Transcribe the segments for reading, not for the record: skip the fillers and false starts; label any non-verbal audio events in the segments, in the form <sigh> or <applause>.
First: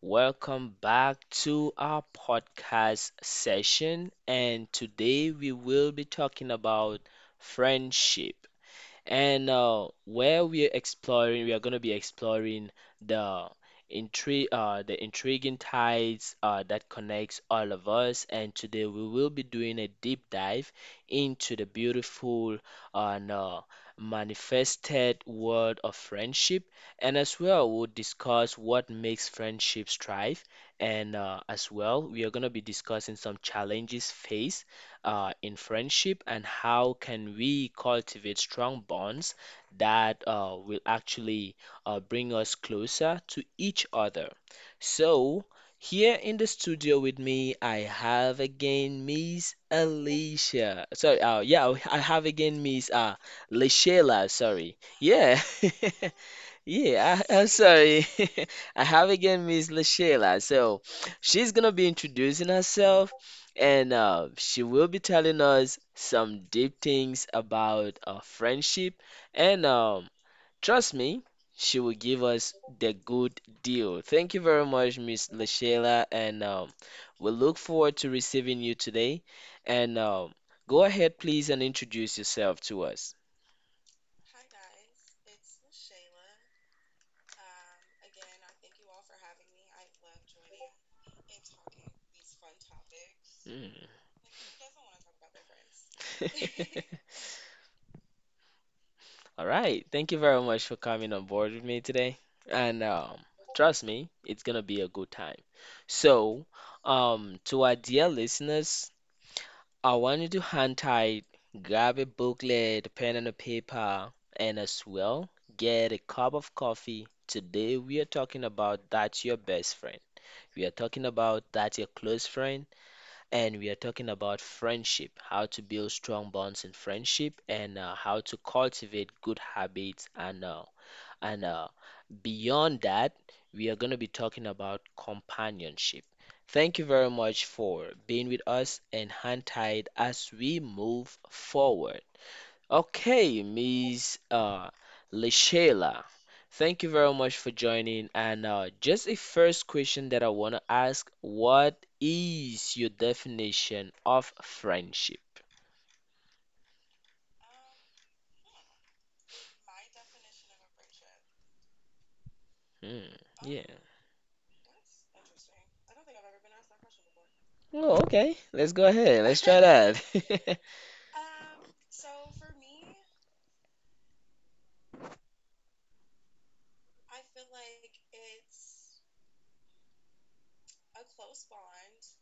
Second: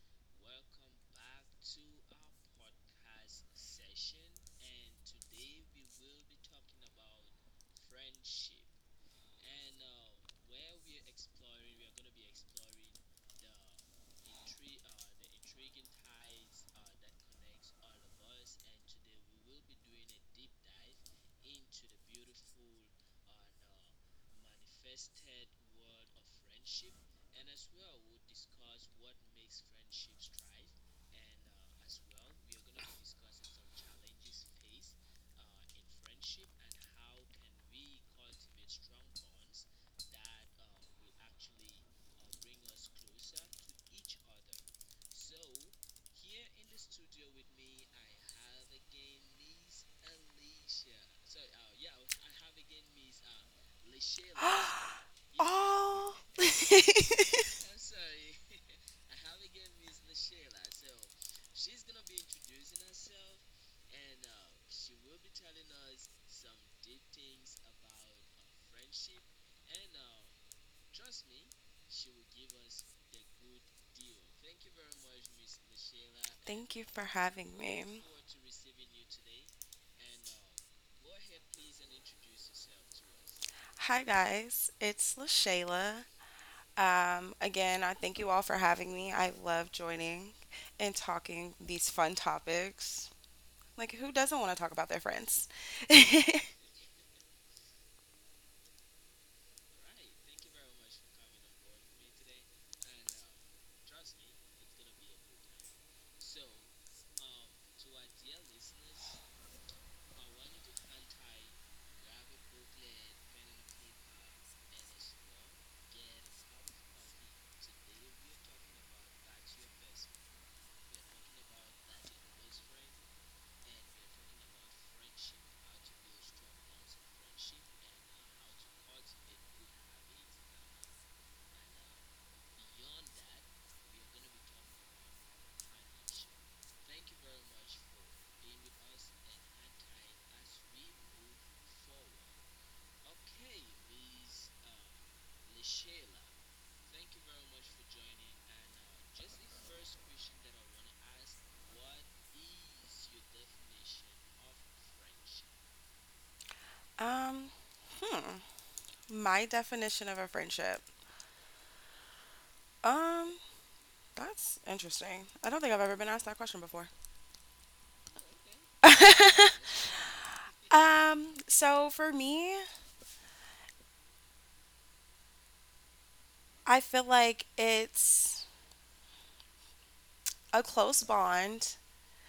Welcome back to our podcast session. And today we will be talking about friendship. And where we're exploring, we are going to be exploring the intri the intriguing ties that connects all of us. And today we will be doing a deep dive into the beautiful and manifested world of friendship. And as well, we'll discuss what makes friendships thrive. And as well, we are going to be discussing some challenges faced in friendship and how can we cultivate strong bonds that will actually bring us closer to each other. So, here in the studio with me, I have again Miss Alicia. Sorry, I have again Miss Lashayla. Sorry, <gasps> yeah. <laughs> Oh, <laughs> Yeah, am sorry. <laughs> I have again Miss LaShayla. So she's gonna be introducing herself and she will be telling us some deep things about friendship. And trust me, she will give us the good deal. Thank you very much, Miss LaShayla. And thank you for we having look forward me. to receiving you today. And go ahead, please, and introduce yourself to us. Hi, guys. It's LaShayla. Again, I thank you all for having me. I love joining and talking these fun topics. Like, Mm. who doesn't want to talk about their friends? <laughs> <laughs> All right. Thank you very much for coming on board with me today. And trust me, it's gonna be a good time. So to our dear listeners, I want you to hand tight, grab a booklet, pen and a paper, and as well, get a cup of coffee. Today we are talking about that's your best friend. We are talking about that's your close friend and we are talking about friendship, how to build strong bonds in friendship, and how to cultivate good habits, and beyond that, we are going to be talking about companionship. Thank you very much for being with us and hand tied as we move forward. Okay, Miss Leshela, thank you very much for joining. And just a first question that I want to ask, what is your definition of friendship? um, hmm. My definition of a friendship. Hmm, Um, yeah. that's interesting. I don't think I've ever been asked that question before. Oh, okay. Let's go ahead. Let's <laughs> try that. <laughs> So for me, I feel like it's a close bond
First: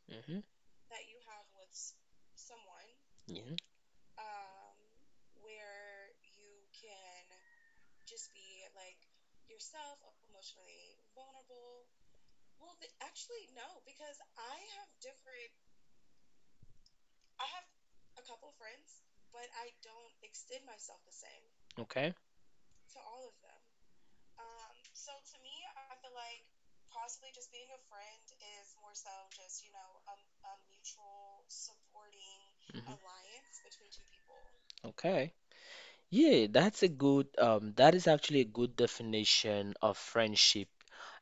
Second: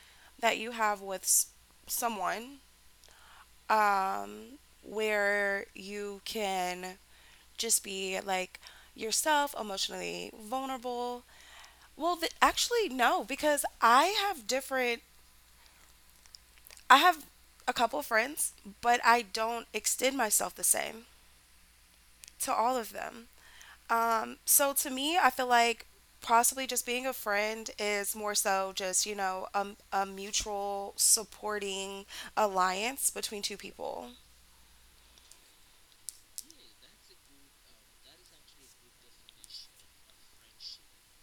Hmm. that you have with someone, Yeah. Where you can just be like yourself, emotionally vulnerable. Well, actually, no, because I have a couple friends, but I don't extend myself the same Okay. to all of them. So to me, I feel like possibly just being a friend is more so just a mutual supporting Mhm. alliance between two people. Okay. Yeah, that's a good that is actually a good definition of friendship.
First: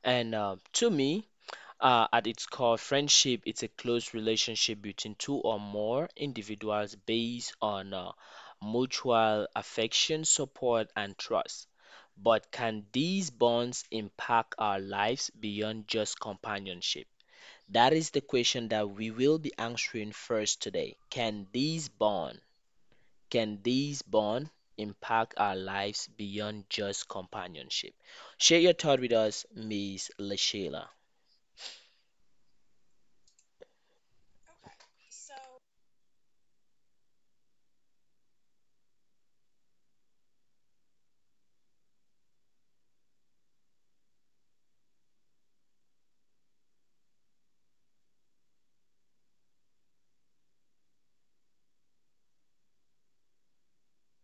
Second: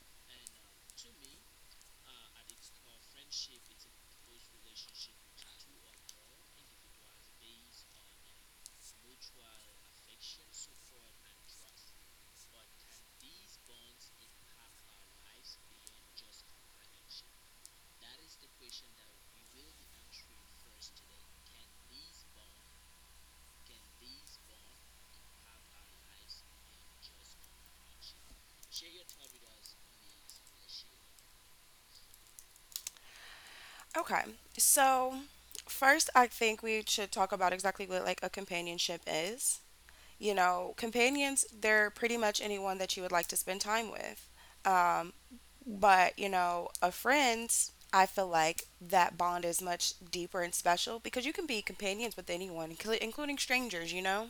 And to me, at its core, friendship is a close relationship between two or more individuals based on mutual affection, support, and trust. But can these bonds impact our lives beyond just companionship? That is the question that we will be answering first today. Can these bond impact our lives beyond just companionship? Share your thought with us, Miss Lashila. Okay. So first, I think we should talk about exactly what like a companionship is. You know, companions, they're pretty much anyone that you would like to spend time with. Um, But, you know, a friend's, I feel like that bond is much deeper and special because you can be companions with anyone, including strangers, you know?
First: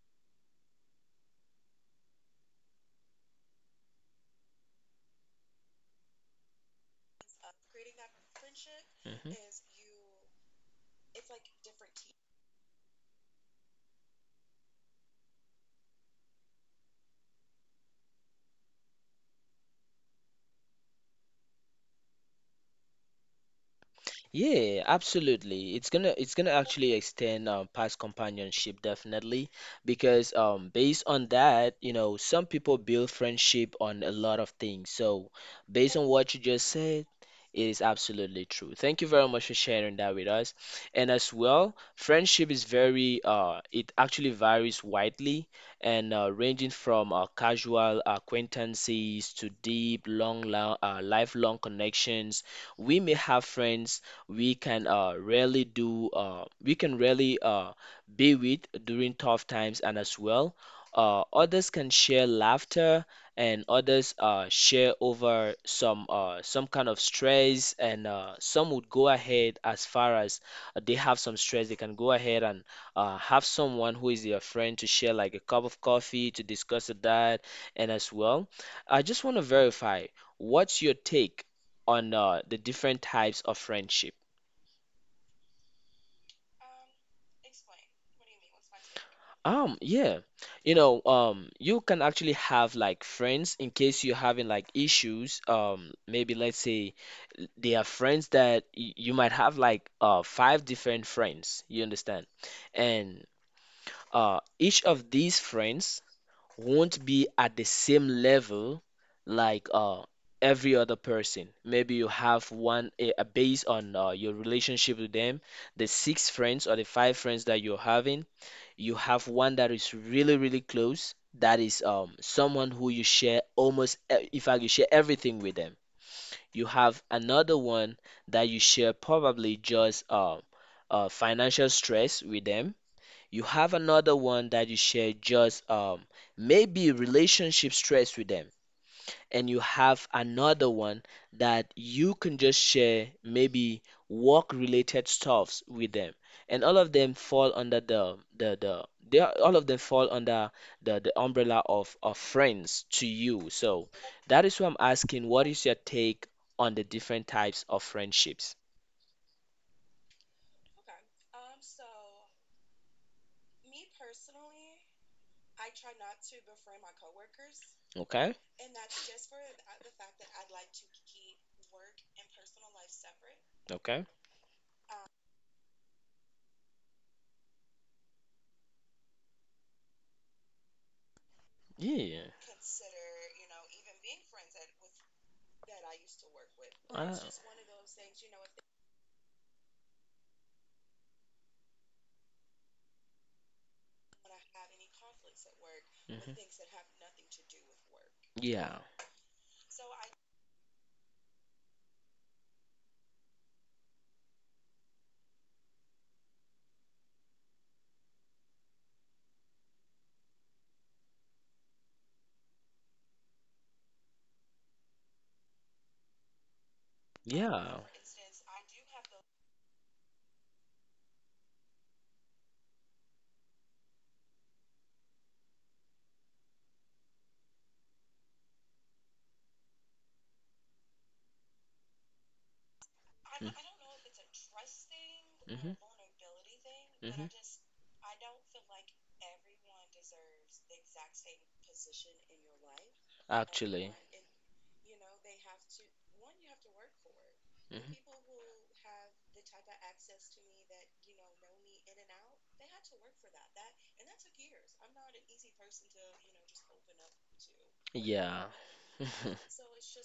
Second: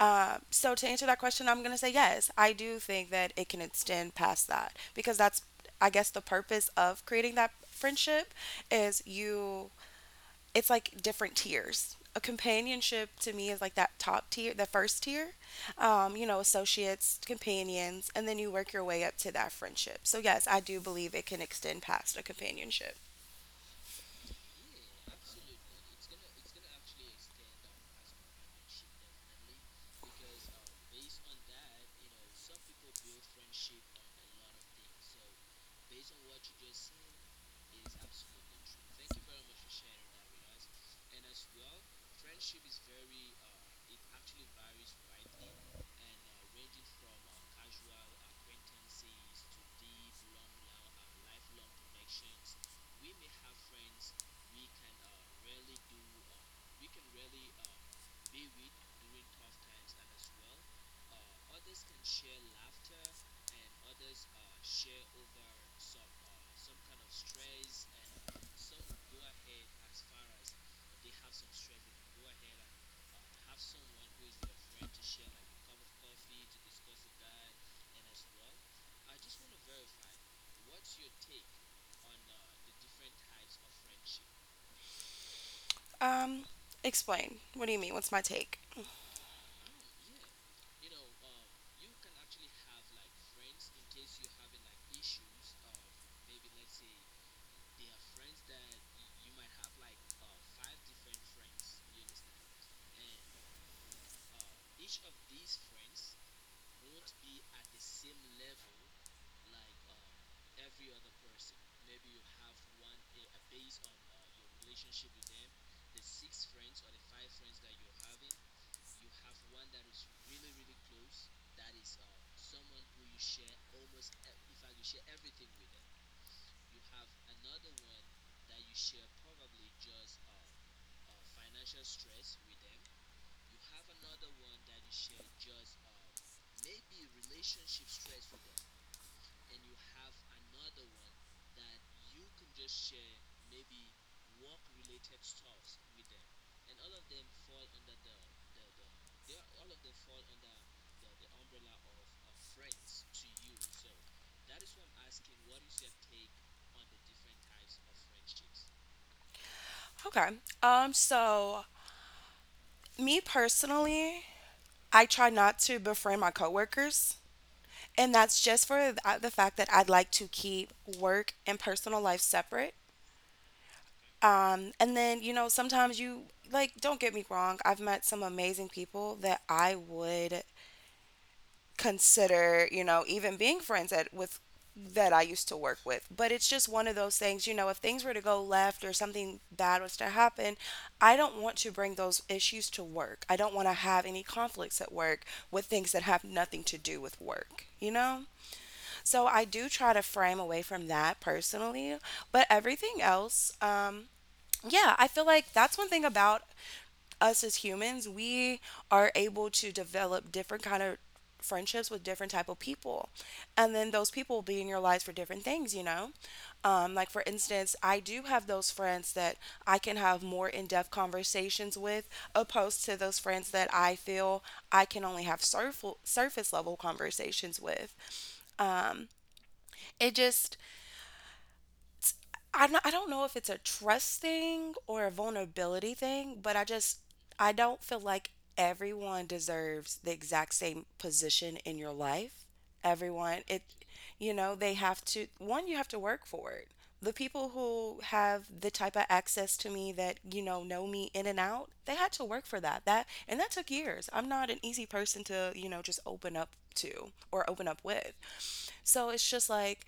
So, to answer that question, I'm going to say yes. I do think that it can extend past that because that's, I guess, the purpose of creating that friendship is Mhm. you it's like different tiers. A companionship to me is like that top tier, the first tier, associates, companions, and then you work your way up to that friendship. So, yes, I do believe it can extend past a companionship. Yeah, absolutely. It's gonna actually extend past companionship definitely because based on that, you know, some people build friendship on a lot of things. So based on what you just said, it is absolutely true. Thank you very much for sharing that with us. And as well, friendship is very it actually varies widely and ranging from casual acquaintances to deep, long lifelong connections. We may have friends we can really do we can really be with during tough times and as well others can share laughter and others share over some kind of stress and some would go ahead as far as they have some stress they can go ahead and have someone who is their friend to share like a cup of coffee to discuss that and as well I just want to verify what's your take on the different types of friendship? Um, Explain. What do you mean? What's my take? Yeah. You know, you can actually have like friends in case you're having like issues. Maybe let's say they are friends that y you might have like five different friends, you understand? And each of these friends won't be at the same level like every other person. Maybe you have one based on your relationship with them, the five friends that you're having you have one that is really really close that is someone who you share in fact you share everything with them you have another one that you share probably just financial stress with them you have another one that you share just maybe relationship stress with them and you have another one that you can just share maybe work related stuffs with them and all of them fall under all of them fall under the umbrella of friends to you so that is why I'm asking what is your take on the different types of friendships. Okay. So me personally, I try not to befriend my coworkers, and Okay. that's just for the fact that I'd like to keep work and personal life separate. Okay. And then, you know, sometimes you, like, don't get me wrong, I've met some amazing people that I would Yeah. consider, you know, even being friends with that I used to work with. But it's just one Ah. of those things, you know, if things were to go left or something bad was to happen, I don't want to bring those issues to work. I don't want to have any conflicts at work with things that Mhm. have nothing to do with work, you know? Yeah. So I do try to frame away from that personally, but everything else, yeah, I feel like that's one thing about us as humans. We are able to develop different kind of friendships with different type of people. And then those people will be in your lives for different things, you know? Like for Yeah. instance, I do have those friends that I can have more in-depth conversations with opposed to those friends that I feel I can only have surface level conversations with. It just I'm not, I don't know if it's a trust thing or a vulnerability thing, but I don't feel like everyone deserves the exact same position in your life. Love Everyone, it you know, they have to one you have to work for it. The people the who have the type of access to me that, know me in and out, they had to work for that. That and that took years. I'm not an easy person to just open up like to or open up that. with. Yeah. <laughs> So it's just like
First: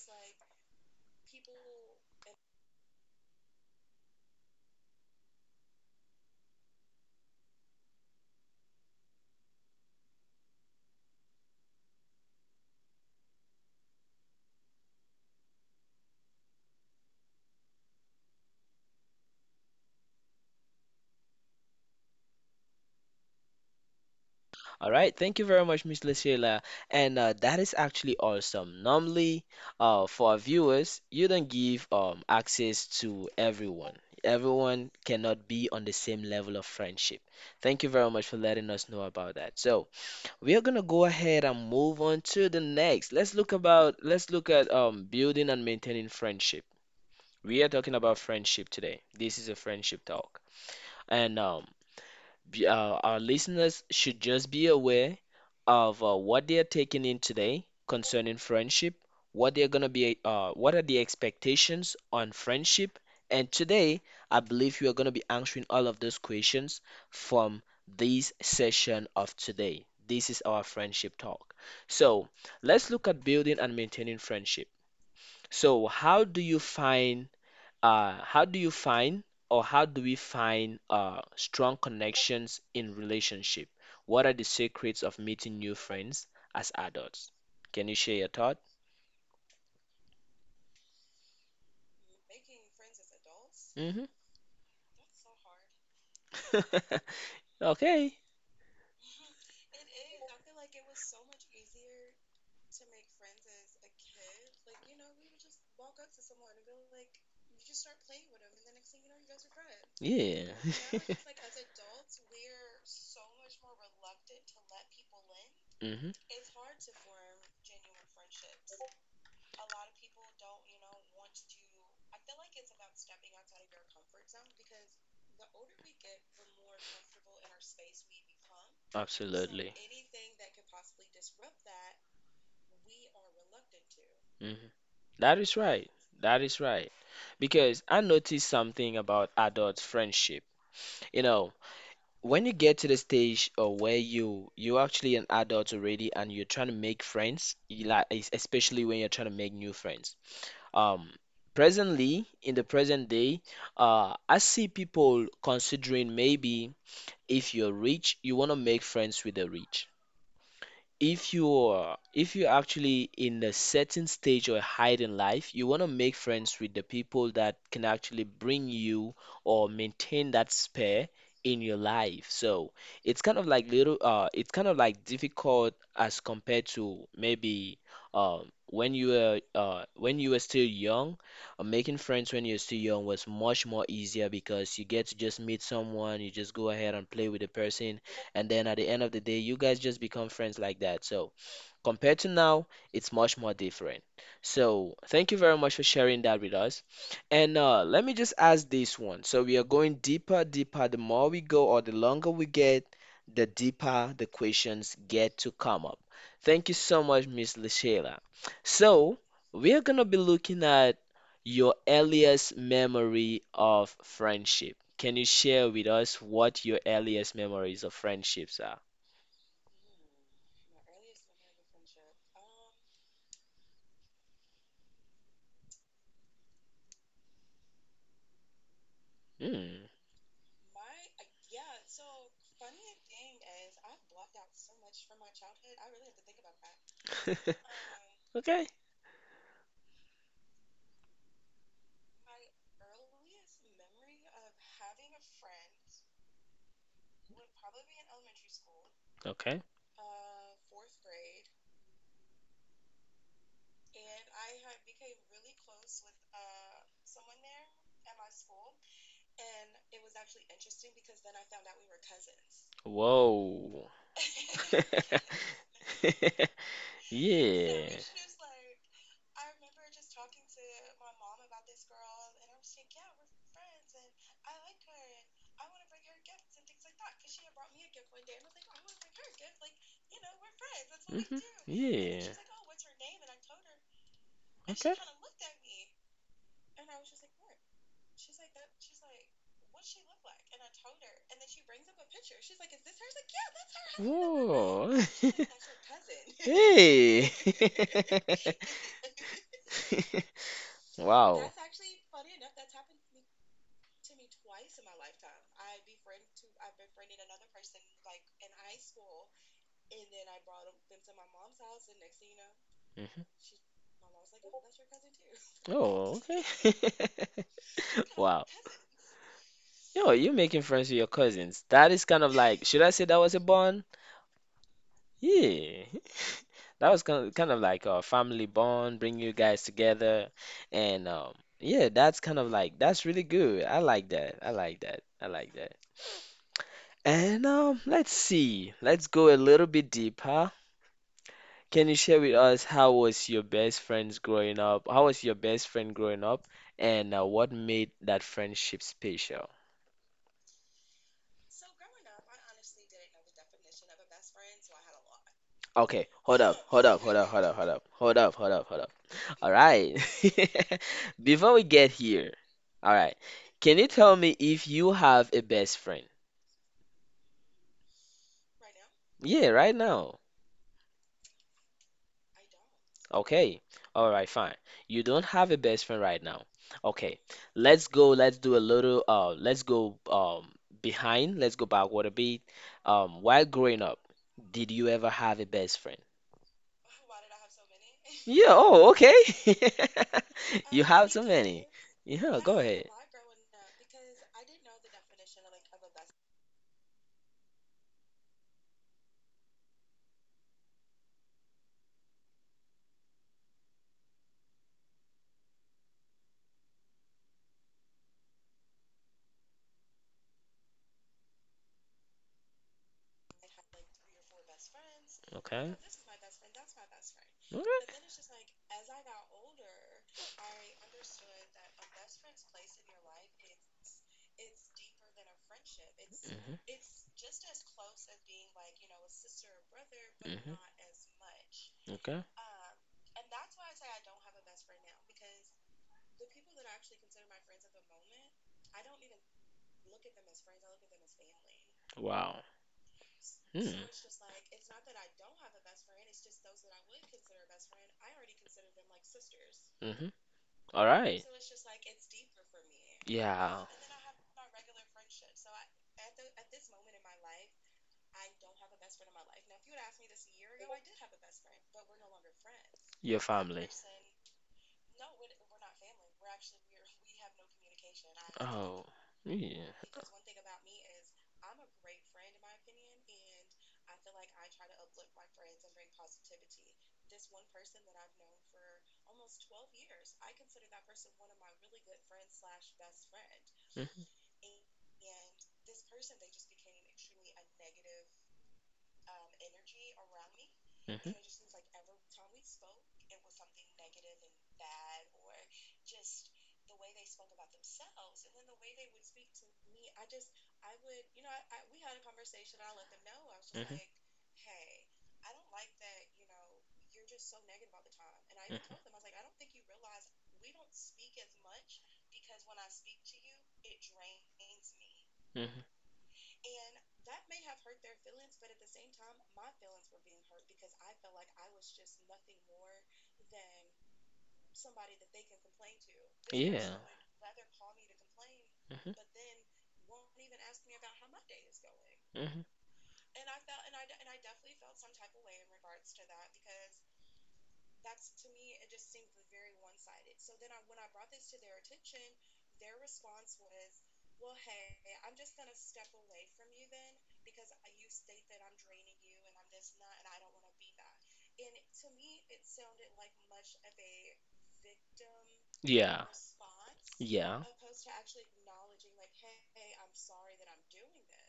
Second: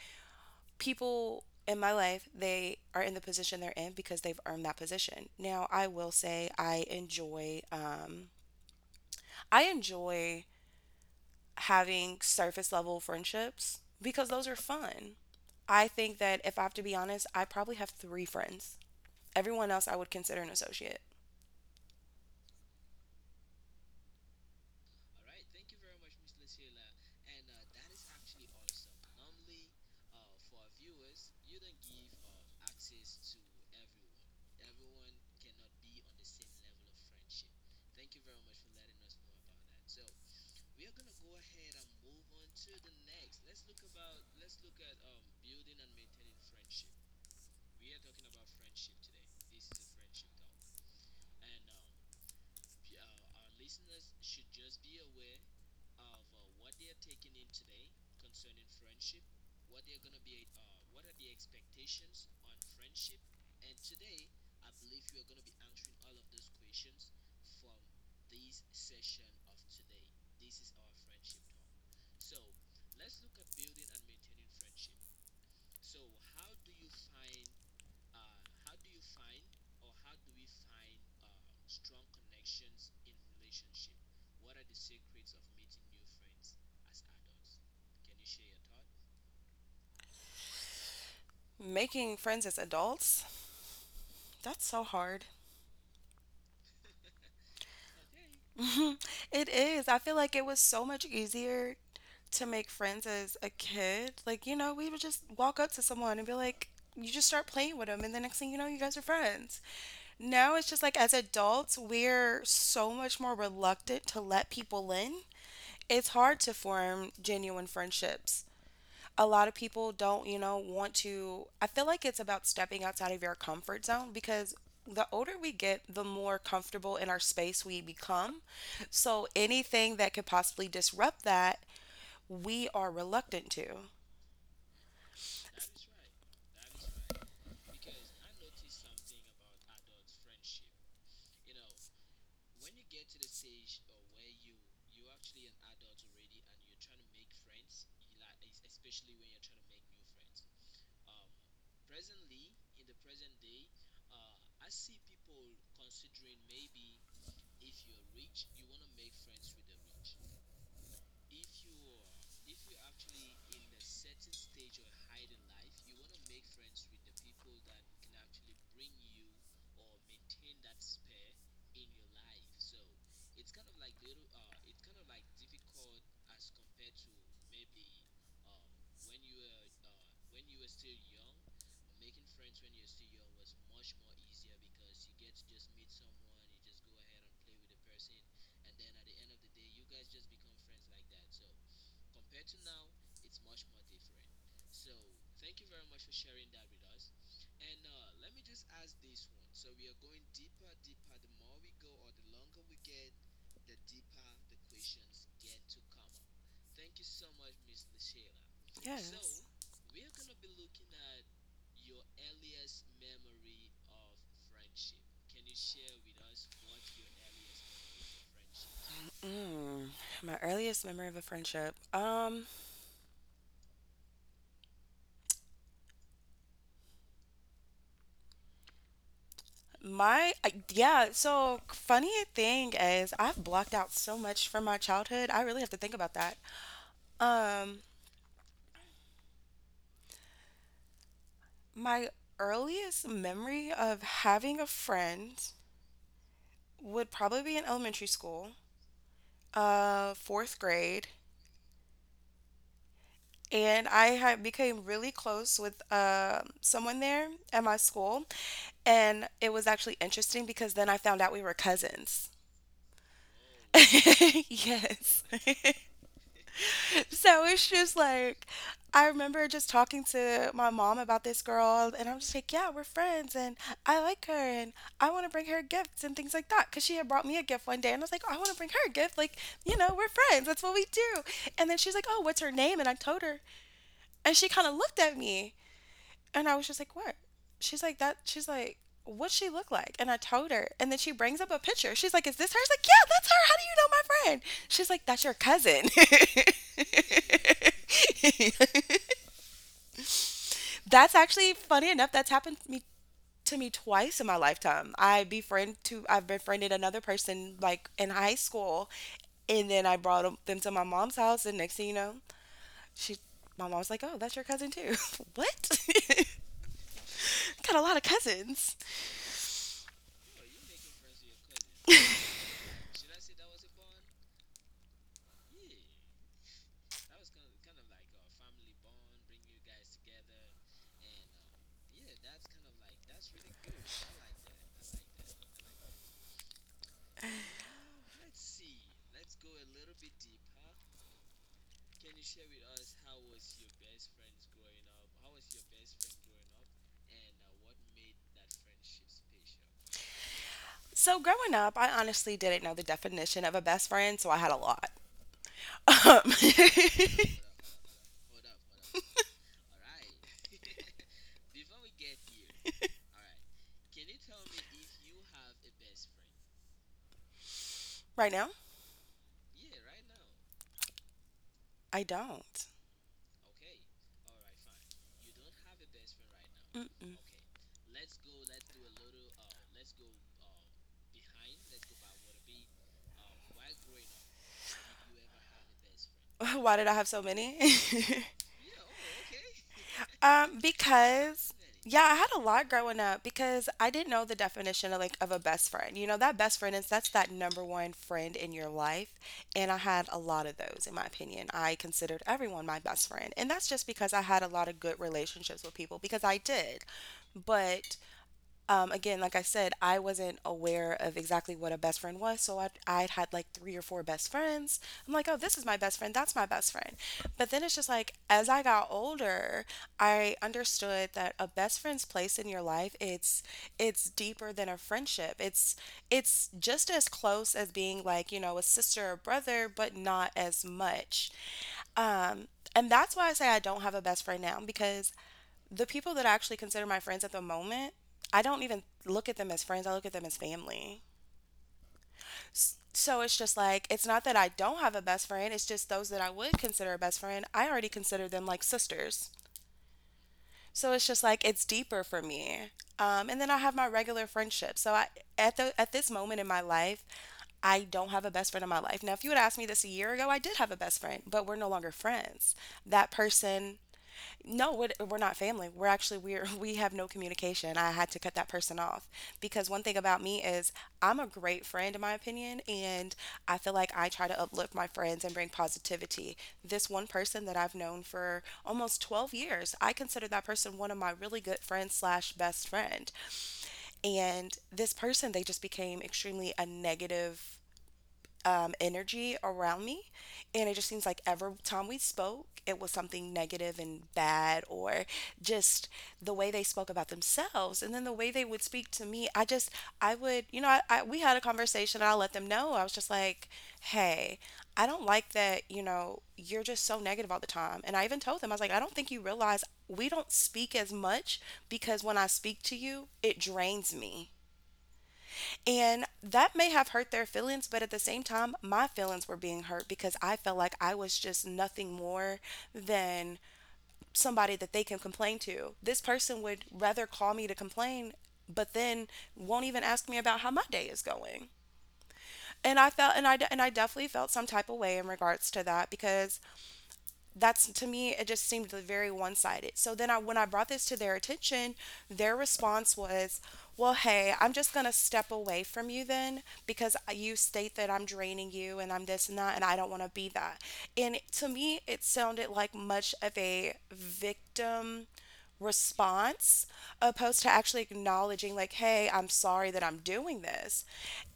people in my life, they are in the position they're in because they've earned that position. Now, I will say I enjoy having surface level friendships because those are fun. I think that if I have to be honest, I probably have three friends. Everyone else I would consider an associate. All right, thank you very much, Miss Lucilla. And that is actually awesome. Normally, for our viewers, you don't give access to everyone. Everyone cannot be on the same level of friendship. Thank you very much for letting us know about that. So we are gonna go ahead and move on to the next. Let's look at building and maintaining friendship. We are talking about friendship today. This is a friendship talk. And um, be- uh, our listeners should just be aware of what they are taking in today concerning friendship, what are the expectations on friendship, and today I believe you are gonna be answering all of those questions from this session of today. This is our friendship talk. So let's look at building and maintaining friendship. So how do you find or how do we find strong connections in relationship? What are the secrets of meeting new friends as adults? Can you share your thought? Making friends as adults, Hmm. that's so hard. <laughs> Okay. <laughs> It is. I feel like it was so much easier to make friends as a kid. Like, we would just walk up to someone and be like, you just start playing with them, and the next thing you know, you guys are friends. Now Yeah. it's just like as <laughs> adults, we're so much more reluctant to let people in. It's Hmm. hard to form genuine friendships. A lot of people don't want to. I feel like it's about stepping outside of your comfort zone because the older we get, the more comfortable in our space we become. So Absolutely. anything that could possibly disrupt that we are reluctant to. Hmm. That is right. That is right. Because I noticed something about adult friendship. You know, when you get to the stage where you're actually an adult already and you're trying to make friends, you like especially when you're trying to make new friends. Um, presently in the present day, I see people considering maybe if you're rich, you want to make friends with the rich if you're actually in a certain stage or height in life, you want to make friends with the people that can actually bring you or maintain that spare in your life. So it's kind of like little it's kind of like difficult as compared to maybe when you were still young, making friends when you're still young was much more easier because you get to just meet someone, you just go ahead and play with the person and then at the end of the day you guys just become friends like that so compared to now it's much more different so thank you very much for sharing that with us and let me just ask this one so we are going deeper deeper the more we go or the longer we get the deeper the questions get to come up. Thank you so much, Miss Lashayla. So Yes. we are going to be looking at your earliest memory of friendship. Can you share with us what your earliest memories of friendships are? Mm, my earliest memory of a friendship. Hmm. Yeah. So funny thing is, I've blocked out so much from my childhood. I really have to think about that. <laughs> Um, Okay. my earliest memory of having a friend would probably be in elementary school, Okay. Fourth grade, and I had became really close with someone there at my school, and it was actually interesting because then I found out we were cousins. Whoa. <laughs> <laughs> Yes. <laughs> So it's Yeah, just yeah. like, I remember just talking to my mom about this girl, and I'm just like, yeah, we're friends, and I like her, and I want to bring her gifts and things like that. Because she had brought me a gift one day, and I was like, I want to bring her a gift. Like, we're friends. That's what we do. Hmm. And then she's like, oh, Yeah. what's her name? And I told her, and she kind of looked Okay. at me. And I was just like, what? She's like, that. She's like, what she look like? And I told her. And then she brings up a picture. She's like, is this her? I was like, yeah, that's her. How do you know my friend? Whoa. <laughs> She's like, Hey. that's your cousin. <laughs> <laughs> That's Wow. actually funny enough. That's happened to me twice in my lifetime. I've befriended another person like in high school, and then I brought them to my mom's house, and next thing you know, Hmm. she Like, my mom's like, "Oh, that's your cousin too." <laughs> What? oh, <laughs> okay. <laughs> Got a lot of Wow. cousins. Yo, you're making friends with your cousins. That is kind of like, should I say that was a bond? Yeah, <laughs> that was kind of like a family bond, bring you guys together. And yeah, that's kind of like, that's really good. I like that. I like that. I like that. And let's see. Let's go a little bit deeper. Can you share with us how was your best friends growing up? How was your best friend growing up? And what made that friendship special? So growing up, I honestly didn't know the definition of a best friend, so I had a lot. <laughs> Okay, Um, hold up, hold up, hold <laughs> up, hold up, hold up, hold up, hold up, hold up, hold up. All right. <laughs> Before we get here, all right. Can you tell me if you have a best friend? right now, Yeah, right now. I don't. Okay. All right, fine. You don't have a best friend right now. Mm-mm. Okay. Let's go. Let's do a little let's go behind. Let's go backward a bit. While growing up, did you ever have a best friend? <laughs> Why did I have so many? <laughs> Yeah, oh, okay. <laughs> You have so Because many. yeah, I had Yeah, a go lot ahead. growing up because I didn't know the definition of like of a best friend. You know, that best friend is that's that number one friend in your life, and I had a lot of those in my opinion. I considered everyone my best friend, and that's just because I had a lot of good relationships with people because I did. But again, like I said, I wasn't aware of exactly what a best friend was. So I'd had like three or four best friends. I'm like, oh, this is my Okay. best friend. That's my best friend. But then But it's just like, as okay. I got older, I understood that a best friend's place in your life, it's deeper than a friendship. It's Mhm. just as close as being like, a sister or brother, but not Mhm. as much. Okay. Um, and that's why I say I don't have a best friend now because the people that I actually consider my friends at the moment, I don't even look at them as friends. I look at them as family. Wow. So it's just Hmm. like, it's not that I don't have a best friend. It's just those that I would consider a best friend, I already consider them like sisters. All So it's just right. like, it's deeper for me. And then I Yeah. have my regular friendships. So at this moment in my life, I don't have a best friend in my life. Now, if you had asked me this a year ago, I did have a best friend, but we're no longer friends. That Your family. person no, we're not family. We're actually we're <laughs> We have no communication. I had to cut that person Oh. off Yeah. because Communication. one thing about me is I'm a great friend in my opinion, and I feel like I try to uplift my friends and bring positivity. This one person that I've known for almost 12 years, I consider that person one of my really good friends slash best friend. And this person, they just became extremely a negative energy around me. And it just Mhm, seems like mhm, every time we spoke, it was something negative and bad, or just the way they spoke about themselves. And then the way they would speak to me, I just, I would, you know, I we had a conversation and I let them know. I was just like, mhm, hey, I don't like that, you're just so negative all the time. And I even told them, I was mhm, like, I don't think you realize we don't speak as much because when I speak to you, it drains me. mhm. And that may have hurt their feelings, but at the same time, my feelings were being hurt because I felt like I was just nothing more than somebody that they can complain to. This person would Yeah. rather call me to complain, but Mhm, then won't even ask me about how my day is going. mhm. And I definitely felt some type of way in regards to that because that's, to me, it just seemed very one-sided. So when I brought this to their attention, their response was, well, hey, I'm just going to step away from you then because you state that I'm draining you and I'm this and that, and I don't want to be that. And to me it sounded like much of a victim Yeah. response opposed to Yeah. actually acknowledging, like, hey, I'm sorry that I'm doing this.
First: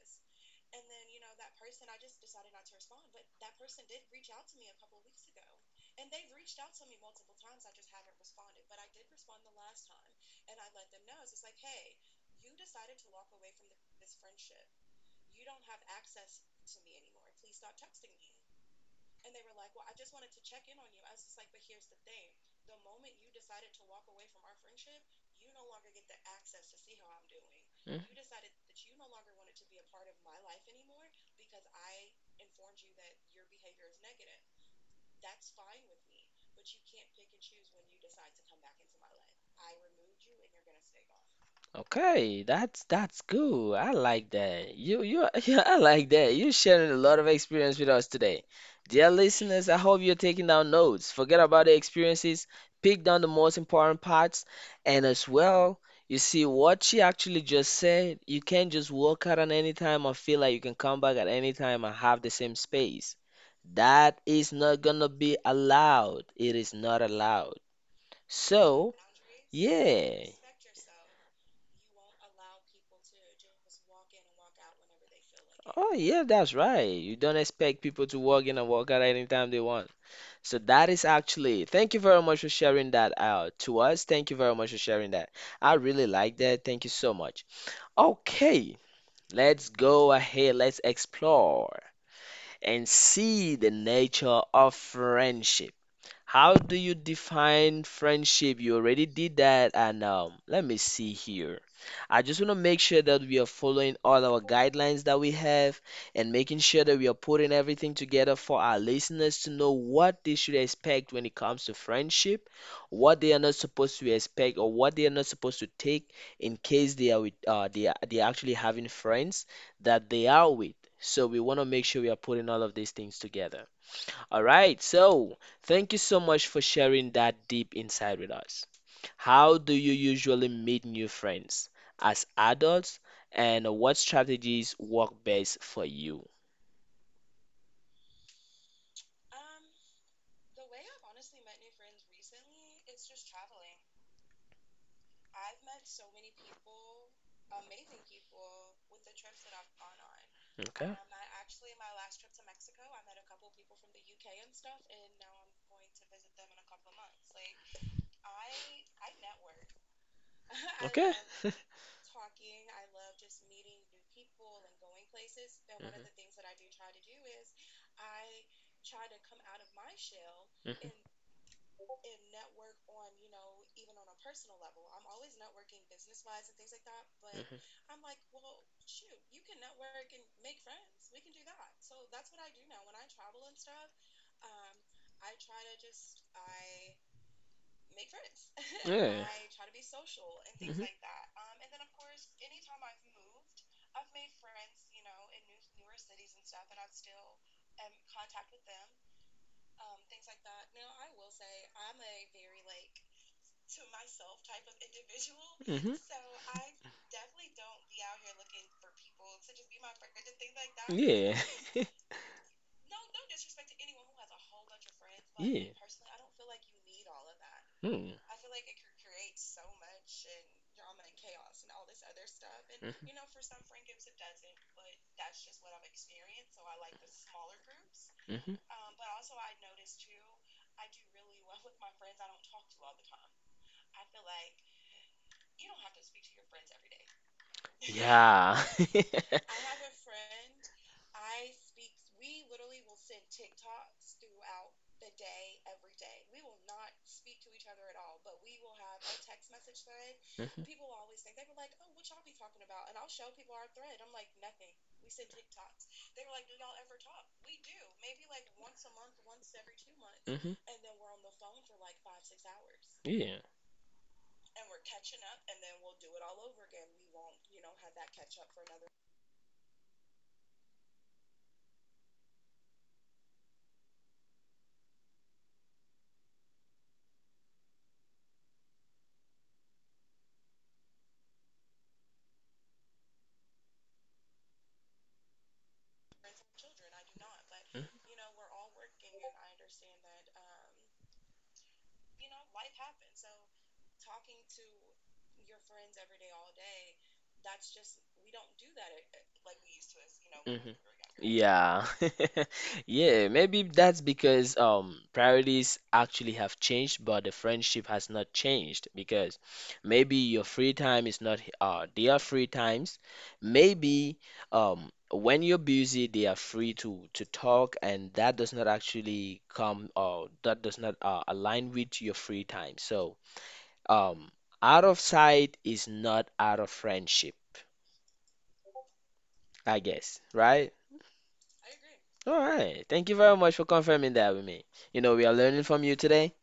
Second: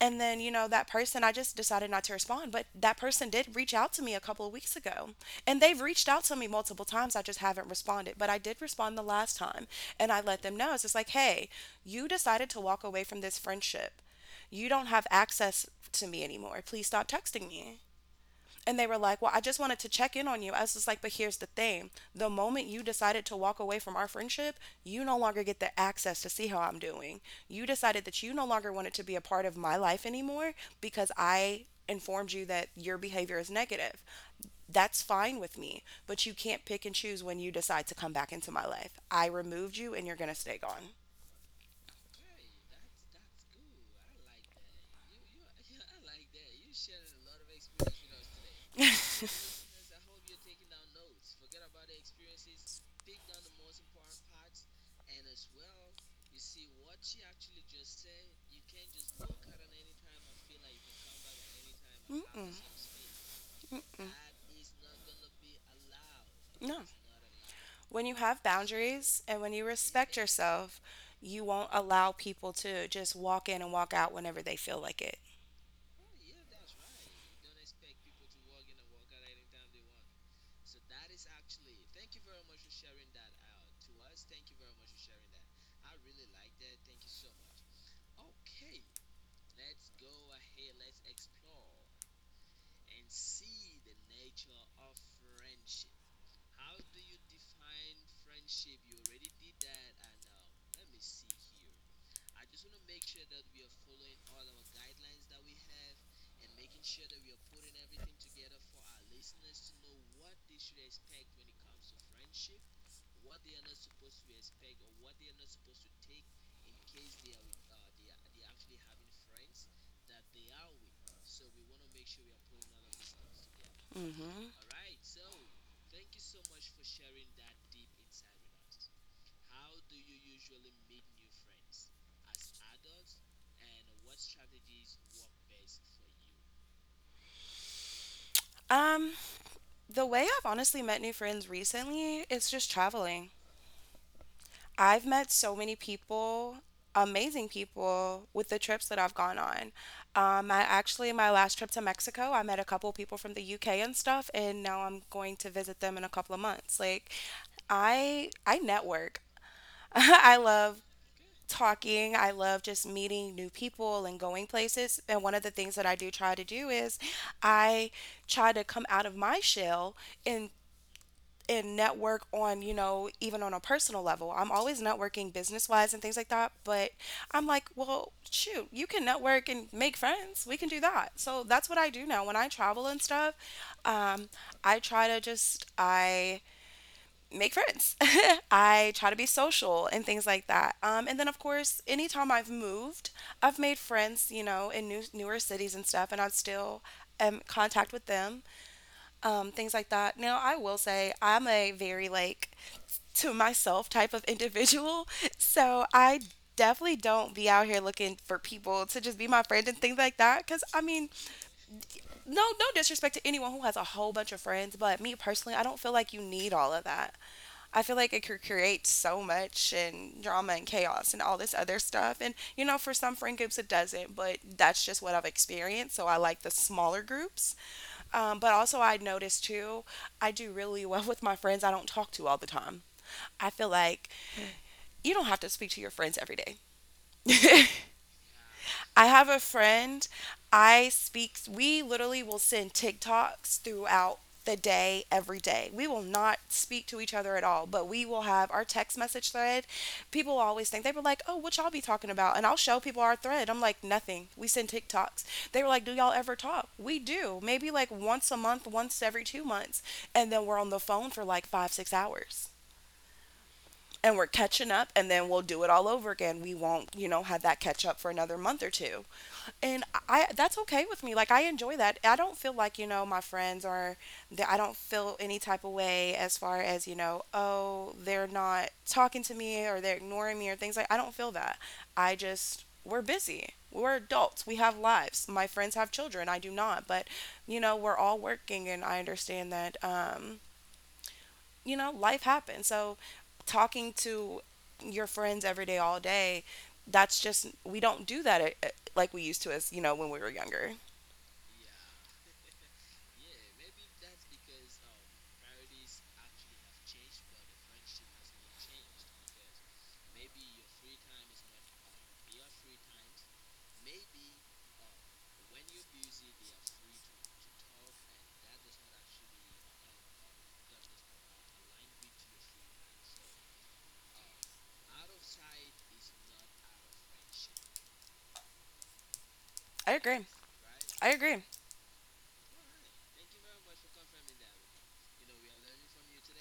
And then, you know, that person, I just decided not to respond, but that person did reach out to me a couple of weeks ago, and they've reached out to me multiple times. I just haven't responded, but I did respond the last time. And I let them know, it's just like, hey, you decided to walk away from this friendship, you don't have access to me anymore, please stop texting me. And they were like, well, I just wanted to check in on you. I was just like, but here's the thing, the moment you decided to walk away from our friendship, you no longer get the access to see how I'm doing. You Mm. decided that you no longer wanted to be a part of my life anymore because I informed you that your behavior is negative. That's fine with me, but you can't pick and choose when you decide to come back into my life. I removed you and you're going to stay gone. Okay, that's cool. I like that. You <laughs> yeah, I like that. You sharing a lot of experience with us today. <laughs> Dear listeners, I hope you're taking down notes. Forget about the experiences, pick down the most important parts, and as well, you see what she actually just said. You can't just walk out at any time or feel like you can come back at any time and have the same space. That is not gonna be allowed. It is No. not allowed. When you have So, boundaries and when you respect yeah. yourself, you won't allow people to just walk in and walk out whenever they feel like it. Oh, yeah, that's right. You don't expect people to walk in and walk out anytime they want. So that is actually, thank you very much for sharing that out to us. Thank you very much for sharing that. I really like that. Thank you so much. Okay, let's go ahead. Let's explore and see the nature of friendship. How do you define friendship? You already did that, and let me see here. I just want to make sure that we are following all our guidelines that we have and making sure that we are putting everything together for our listeners to know what they should expect when it comes to friendship, what they are not supposed to expect, or what they are not supposed to take in case they are with they are actually having friends that they are with. So we want to make sure we are putting all of these things together. All Hmm. right, so thank you so much for sharing that deep insight with us. How do you usually meet new friends as adults, and what strategies work best for you? Um, the way I've honestly met new friends recently is just traveling. I've met so many people, amazing people, with the trips that I've gone on. I Okay. actually, my last trip to Mexico, I met a couple people from the UK and stuff, and now I'm going to visit them in a couple of months. Like, I network. <laughs> I love Okay. <laughs> talking. I love just meeting new people and going places. And one of the things that I do try to do is I try to come out of my shell and network on, you know, even on a personal level. I'm always networking business wise and things like that, but Mhm, I'm mhm, like, well, shoot, you can network and make friends. We can do that. So that's what I do now when I travel and stuff. Um, I try to just I make friends. <laughs> I try to be social and things like that. And then, of course, anytime I've moved, I've made friends, you know, in new, newer cities and stuff, and I still am in contact with them, things like that. Now, I will say I'm a very, like, to myself type of individual. <laughs> So hmm so I definitely don't be out here looking for people to just be my friend and things like that because, I mean, <laughs> no, no disrespect to anyone who has a whole bunch of friends, but me personally, I don't feel like you need all of that. I feel Hmm. like it could create so much and drama and chaos and all this other stuff. And, you know, hmm for some friend groups it doesn't, but that's just what I've experienced. So I like the smaller groups. hmm But hmm also, I noticed too, I do really well with my friends I don't talk to all the time. I feel like you don't have to speak to your friends every day. <laughs> Yeah. I <laughs> have <laughs> a friend. I speak, we literally will send TikToks throughout the day, every day. We will not speak to each other at all, but we will have our text message thread. People always Mhm. think, they were like, oh, what y'all be talking about? And I'll show people our thread. I'm like, nothing. We send TikToks. They were like, do y'all ever talk? We do. Maybe like once a month, once every 2 months. And then hmm we're on the phone for like 5, 6 hours Yeah. and we're catching up and then we'll do it all over again. We won't, you know, have that catch up for another month or two, and I, that's okay with me. Like, I enjoy that. I don't feel like, you know, my friends are. That, I don't feel any type of way as far as, you know. Oh, they're not talking to me or they're ignoring me or things like. I don't feel that. I just, we're busy. We're adults. We have lives. My friends have children. I do not. But you know, we're all working, and I understand that. You know, life happens. So talking to your friends every day, all day, that's just, we don't do that like we used to as, you know, when we were Mm-hmm. younger. Yeah. <laughs> Yeah, maybe that's because priorities actually have changed, but the friendship has not changed because maybe your free time is not their free times. Maybe when you're busy, they are free to talk, and that does not actually come or that does not align with your free time. Um, Out of sight is not out of friendship, I I guess, agree. right? I agree. All right. Thank you very much for confirming that with me. You know, we are learning from you today.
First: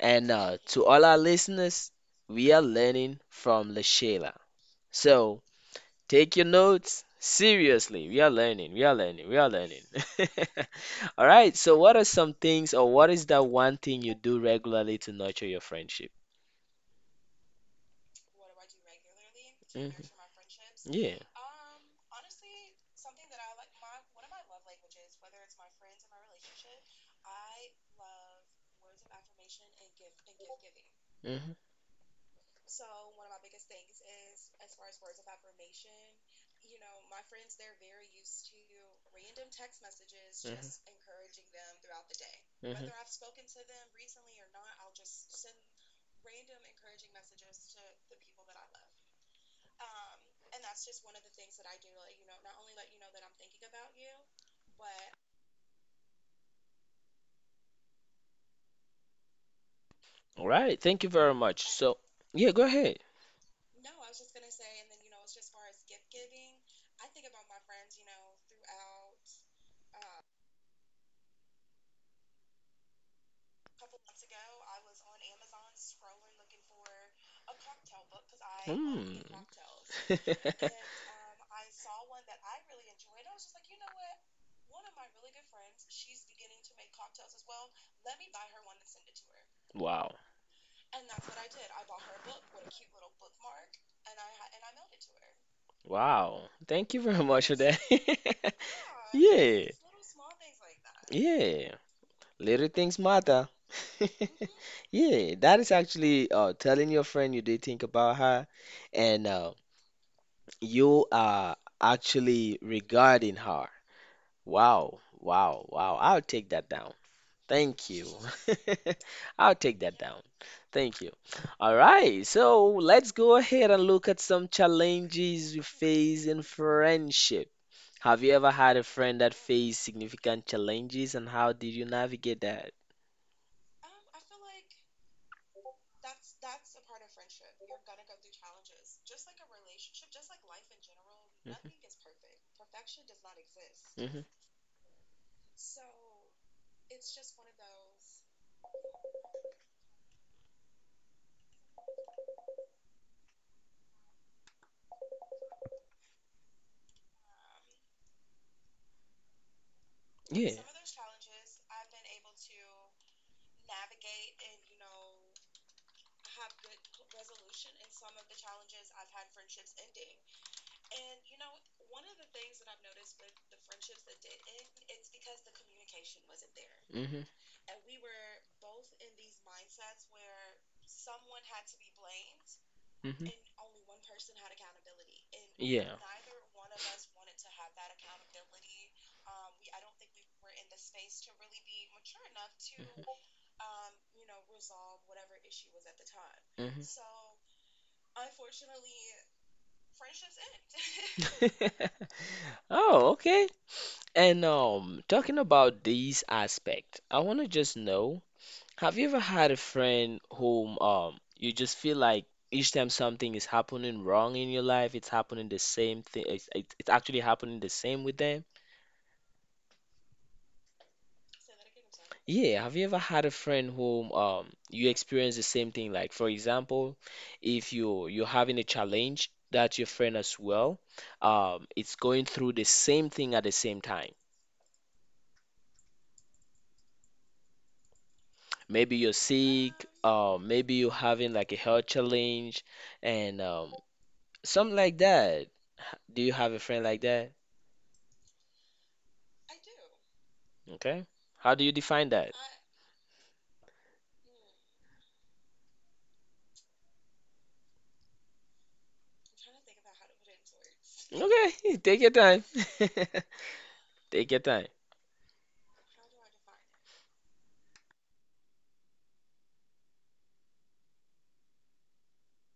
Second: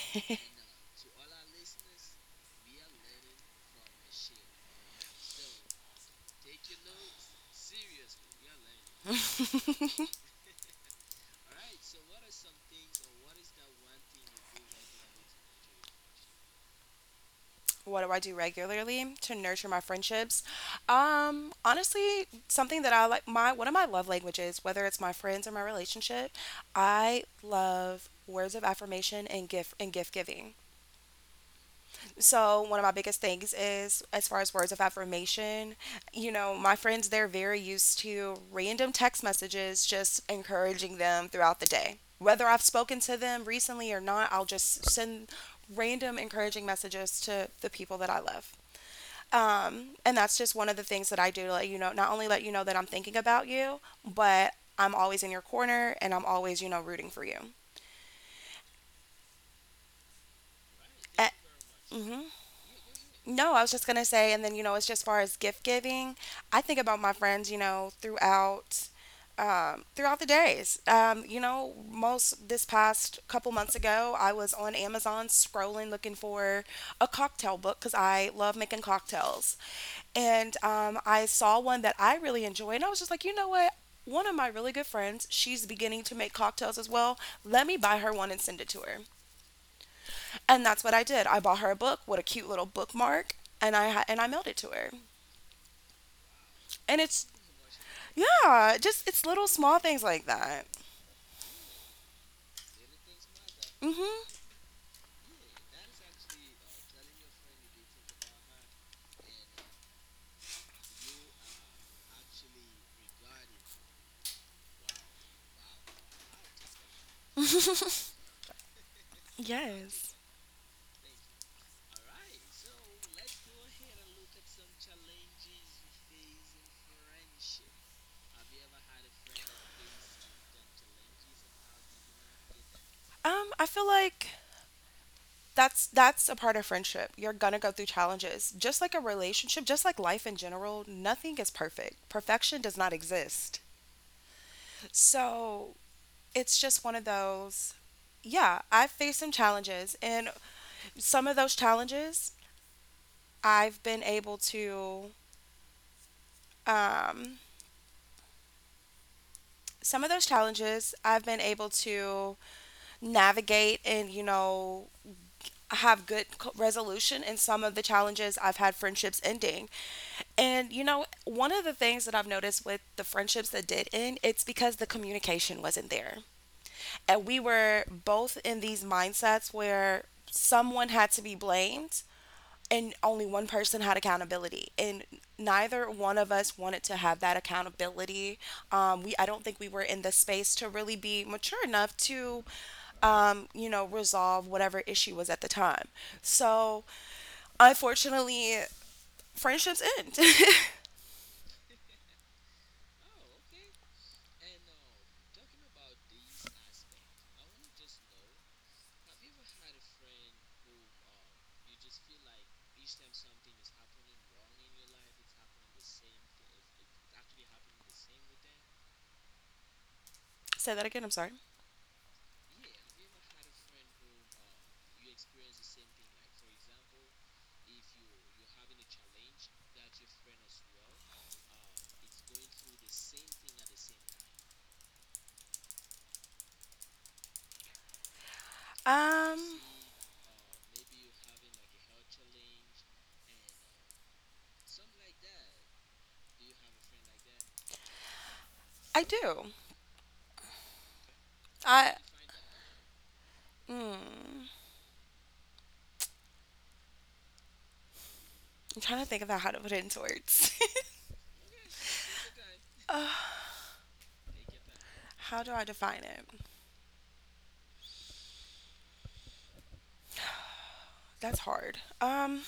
And to all our listeners, we are learning from LaShayla. So take your notes seriously. We are learning, we are learning, we are learning. <laughs> <laughs> All right. So, what are some things, or what is that one thing you do regularly to nurture your friendship? What do I do regularly to nurture my Mhm. friendships? Yeah. Honestly, something that I like, my one of my love languages, whether it's my friends or my relationship, I love words of affirmation and gift giving. Mm-hmm. So, one of my biggest things is, as far as words of affirmation, you know, my friends, they're very used to random text messages just Mhm. encouraging them throughout the day. Whether I've Mhm. spoken to them recently or not, I'll just send random encouraging messages to the people that I love. And that's just one of the things that I do to let you know, not only let you know that I'm thinking about you, but I'm always in your corner and I'm always, you know, rooting for you. All right, thank you very Uh, much. mhm. Yeah, go ahead. No, I was just gonna say, and then, you know, as just far as gift giving, I think about my friends, you know, throughout the days. You know, most this past couple months ago, I was on Amazon scrolling looking for a cocktail book because I love making Hmm. cocktails, and <laughs> I saw one that I really enjoy, and I was just like, you know what? One of my really good friends, she's beginning to make cocktails as well. Let me buy her one and send it to her. What? Wow. And that's what I did. I bought her a book with a cute little bookmark, and I mailed it to her. Wow. Thank And you it's, very much. yeah, <laughs> just it's little small things like that. Yeah. Little things matter. Mhm. <laughs> Yeah, that is actually telling your friend you did think about her and you are actually regarding her. Wow, wow, wow. I'll take that down. Thank you. <laughs> I'll take that Yes. down. Thank you. All right, so let's go ahead and look at some challenges you face in friendship. Have you ever had a friend that faced significant challenges and how did you navigate that? I feel like that's a part of friendship. You're gonna go through challenges. Just like a relationship, just like life in general, nothing is perfect. Perfection does not exist. Mm-hmm. So, it's just one of those, yeah, I've faced some challenges and some of those challenges I've been able to um some of those Yeah. challenges I've been able to navigate and, you know, have good resolution. In some of the challenges I've had friendships ending. And, you know, one of the things that I've noticed with the friendships that did end, it's because the communication wasn't there. Mm-hmm. And we were both in these mindsets where someone had to be blamed and Mm-hmm. only one person had accountability and Yeah. neither one of us wanted to have that accountability. We, I don't think we were in the space to really be mature enough to, you know, resolve whatever issue was at the time. Mm-hmm. So, <laughs> unfortunately, friendships end. <laughs> Oh, okay. And talking about these aspects, I want to just know. Have you ever had a friend whom you just feel like each time something is happening wrong in your life, it's happening the same thing. It's actually happening the same with them. Say that again, I'm sorry. Yeah, have you ever had a friend whom you experience the same thing? Like for example, if you're having a challenge that your friend as well, it's going through the same thing at the same time. Maybe you're um sick, maybe you're having like a health challenge, and something like that. Do you have a friend like that? I do. Okay. How do you define i that? mm, I'm trying to think about how to put it into words. <laughs> Okay, <laughs> take your time. Uh, <laughs> Take your time. how do I define it, that's hard.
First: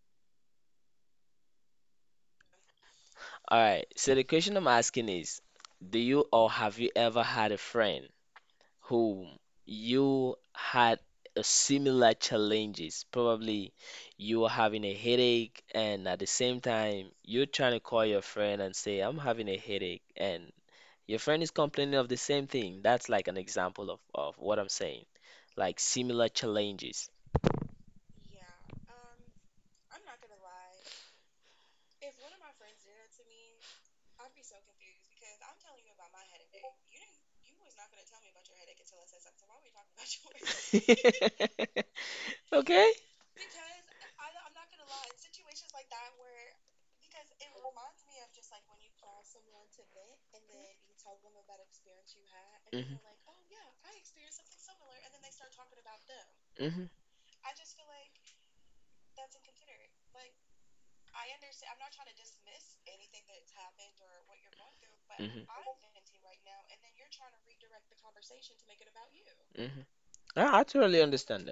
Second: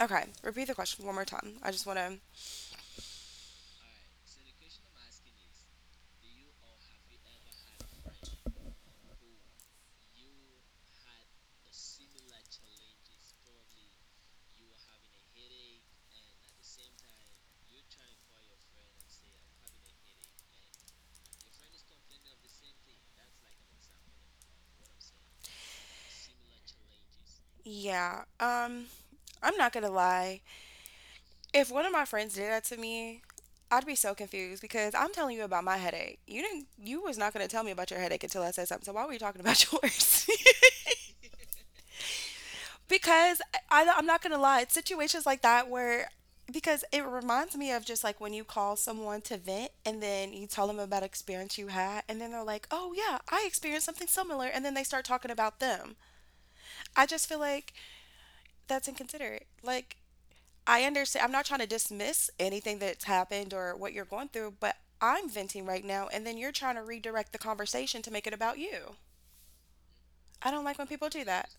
Okay, repeat the question one more time. I just want to. All right. So the question I'm asking is, do you or have you ever had a friend who you had a similar challenges. Probably you are having a headache and at the same time you're trying to call your friend and say, I'm having a headache and your friend is complaining of the same thing. That's like an example of what I'm saying. Like similar challenges. Yeah, I'm not gonna lie. If one of my friends did that to me, I'd be so confused because I'm telling you about my headache. You didn't. You was not gonna tell me about your headache until I said something. So why were you talking about <laughs> yours? <laughs> <laughs> Okay? Because I'm not gonna lie. It's situations like that where, because it reminds me of just like when you call someone to vent and then you tell them about experience you had and then they're like, oh Mhm. yeah, I experienced something similar, and then they start talking about them. Mhm. I just feel like that's inconsiderate. Like, I understand. I'm not trying to dismiss anything that's happened or what you're going through, but I'm hmm venting right now, and then you're trying to redirect the conversation to make it about you. Mhm. I don't I like when people totally do that. understand.